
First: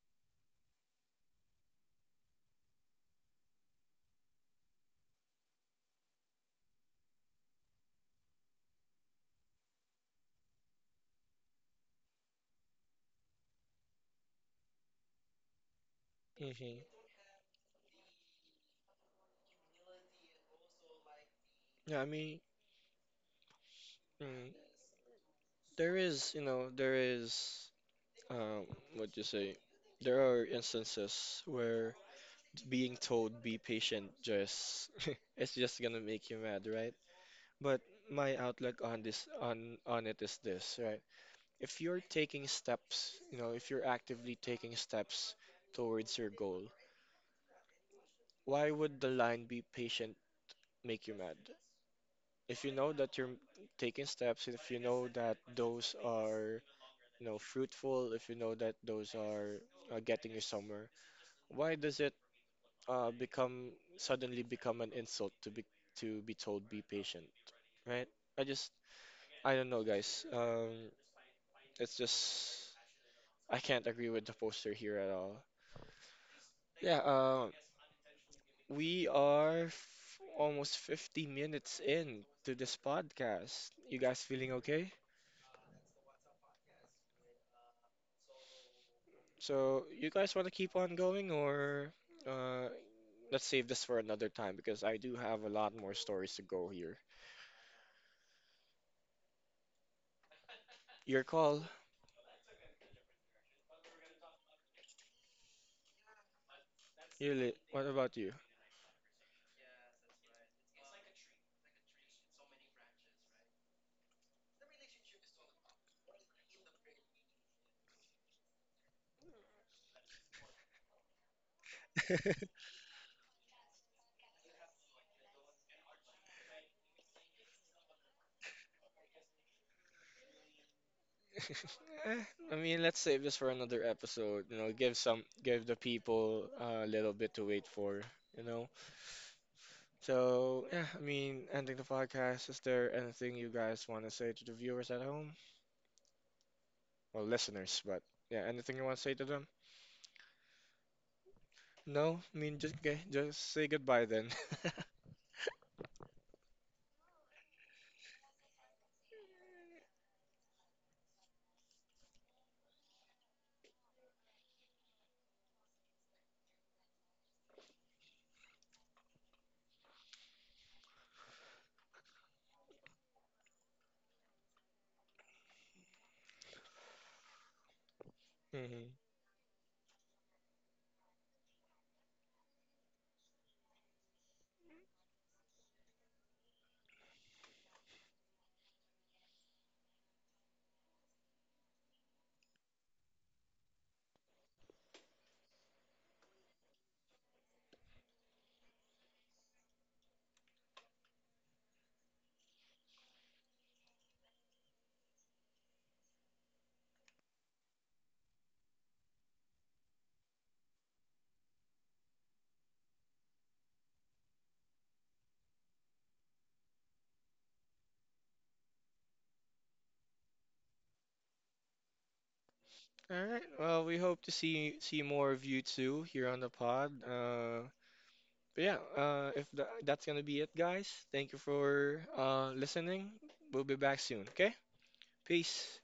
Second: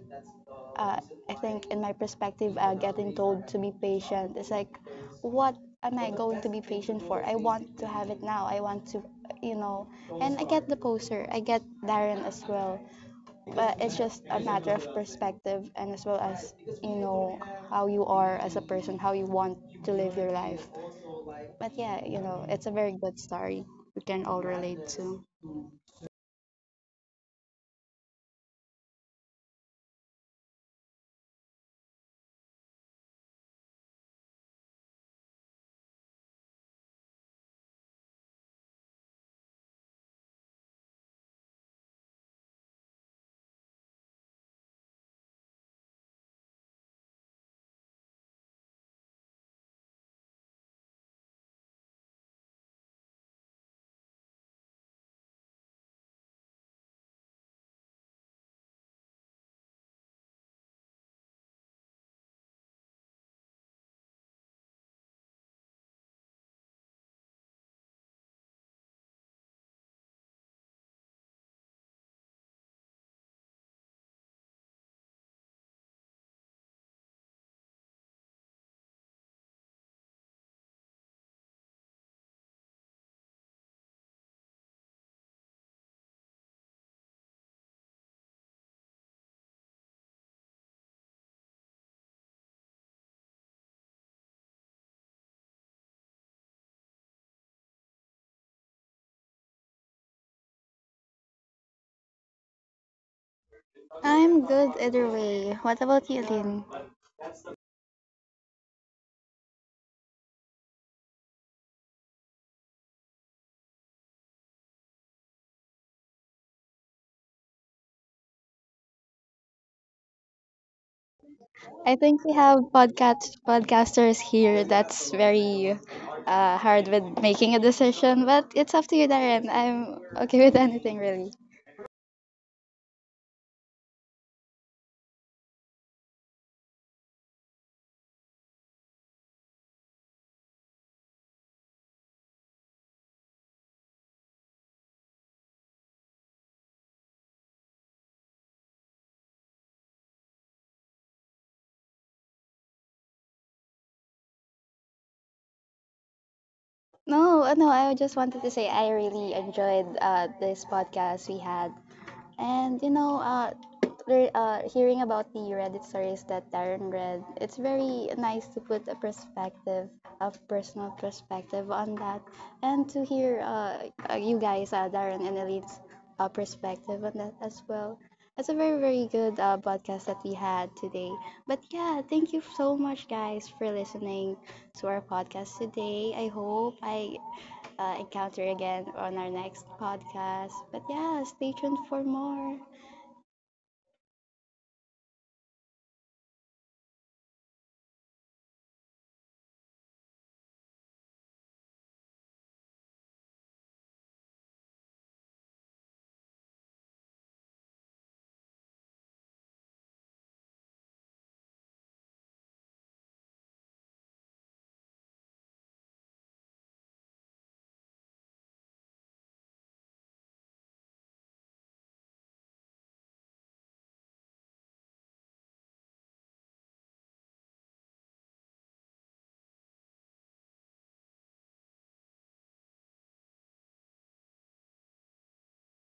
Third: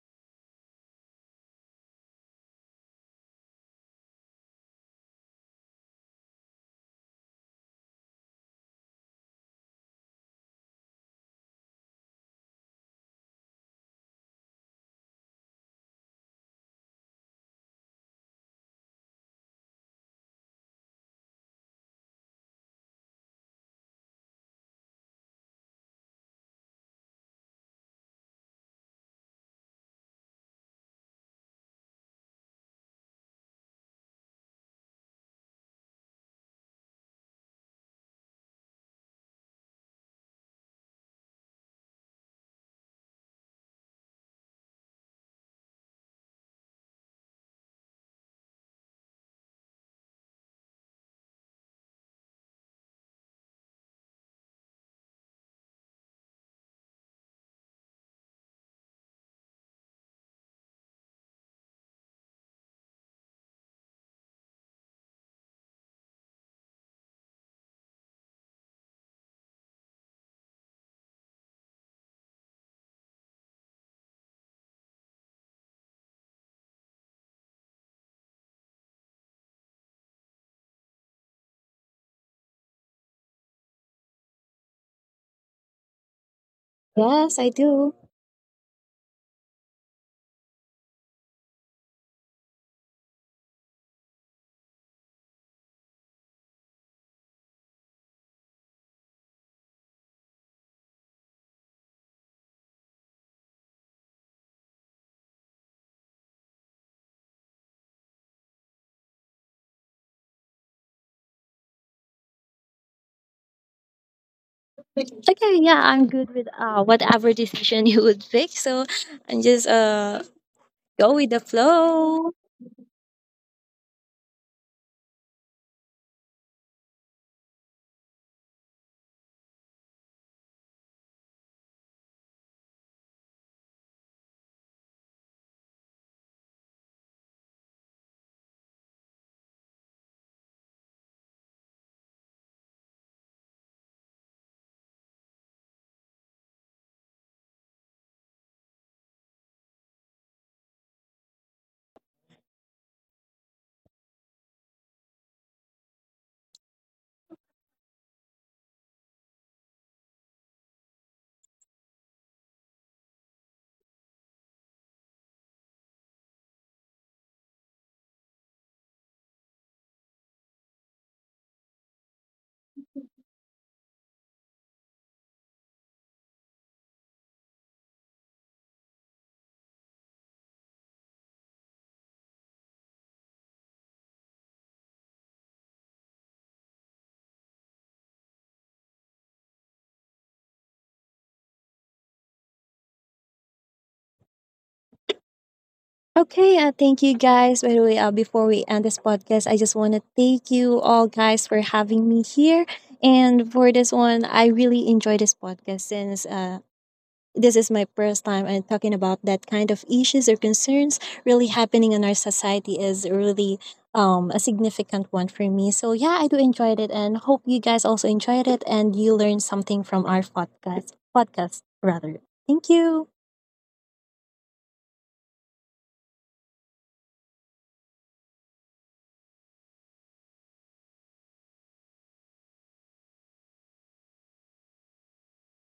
[SPEAKER 2] uh, I think in my perspective, uh, getting told to be patient is like, what am I going to be patient for? I want to have it now. I want to, you know. And I get the poser. I get Darren as well. But it's just a matter of perspective and as well as,
[SPEAKER 1] Mm-hmm.
[SPEAKER 2] you know, how you are as a person, how you want to live your life. But
[SPEAKER 1] Yeah, I
[SPEAKER 2] yeah, you
[SPEAKER 1] mean,
[SPEAKER 2] know, it's a very good story. I'll
[SPEAKER 1] mm,
[SPEAKER 2] relate to.
[SPEAKER 1] there is, you know, there is, um, what you say, there are instances where being told be patient just it's just gonna make you mad, right? But my outlook on this on on it is this, right? If you're taking steps, you know, if you're actively taking steps towards your goal, why would the line be patient make you mad? If you know that you're taking steps, if you know that those are, you know, fruitful, if you know that those are uh, getting you somewhere, why does it uh, become suddenly become an insult to be to be told be patient, right? I just, I don't know, guys. Um, it's just, I can't agree with the poster here at all. Yeah, uh, we are f almost fifty minutes in to this podcast. You guys feeling okay?
[SPEAKER 3] Yes, I do.
[SPEAKER 1] So, you guys want to keep on going, or uh, let's save this for another time because I do have a lot more stories to go here. Your call.
[SPEAKER 2] I'm good either way. What about you, Lynn?
[SPEAKER 1] You li what about you?
[SPEAKER 3] Okay, yeah, I'm good with uh, whatever decision you would pick. So I'm just, uh, go with the
[SPEAKER 2] I think
[SPEAKER 3] flow.
[SPEAKER 2] we have podcast podcasters here that's very uh, hard with making a decision, but it's up to you, Darren. I'm okay with anything really.
[SPEAKER 1] Eh, I mean, let's save this for another episode. You know, give some, give the people uh, a little bit to wait for, you know. So, yeah, I mean, ending the podcast, is there anything you guys want to say to the viewers at home? Well, listeners, but yeah, anything you want to say to them? No? I mean, just, okay, just say goodbye then.
[SPEAKER 2] No, uh, no, I just wanted to say I really enjoyed uh, this podcast we had. And you know, uh, re- uh, hearing about the Reddit stories that Darren read, it's very nice to put a perspective, a personal perspective on that, and to hear uh, uh, you guys, uh, Darren and Elite's uh, perspective on that as well. It's a very,
[SPEAKER 1] Mhm.
[SPEAKER 2] very good uh, podcast that we had today. But yeah, thank you so much, guys, for listening to our podcast today. I hope I uh, encounter again on our next podcast. But yeah, stay tuned for more.
[SPEAKER 3] Okay, uh, thank you, guys. By the way, uh, before we end this podcast, I just want to thank you all guys for having me here. And for this one, I really enjoy this podcast since, uh, this is my first time and talking about that kind of issues or concerns really happening in our society is really, um, a significant one for me. So yeah, I do enjoy it and hope you guys also enjoyed it and you learned something from our podcast. Podcast rather. Thank you.
[SPEAKER 1] All right. Well, we hope to see see more of you too here on the pod. Uh, but yeah, uh, if tha that's gonna be it, guys. Thank you for uh listening. We'll be back soon. Okay? Peace.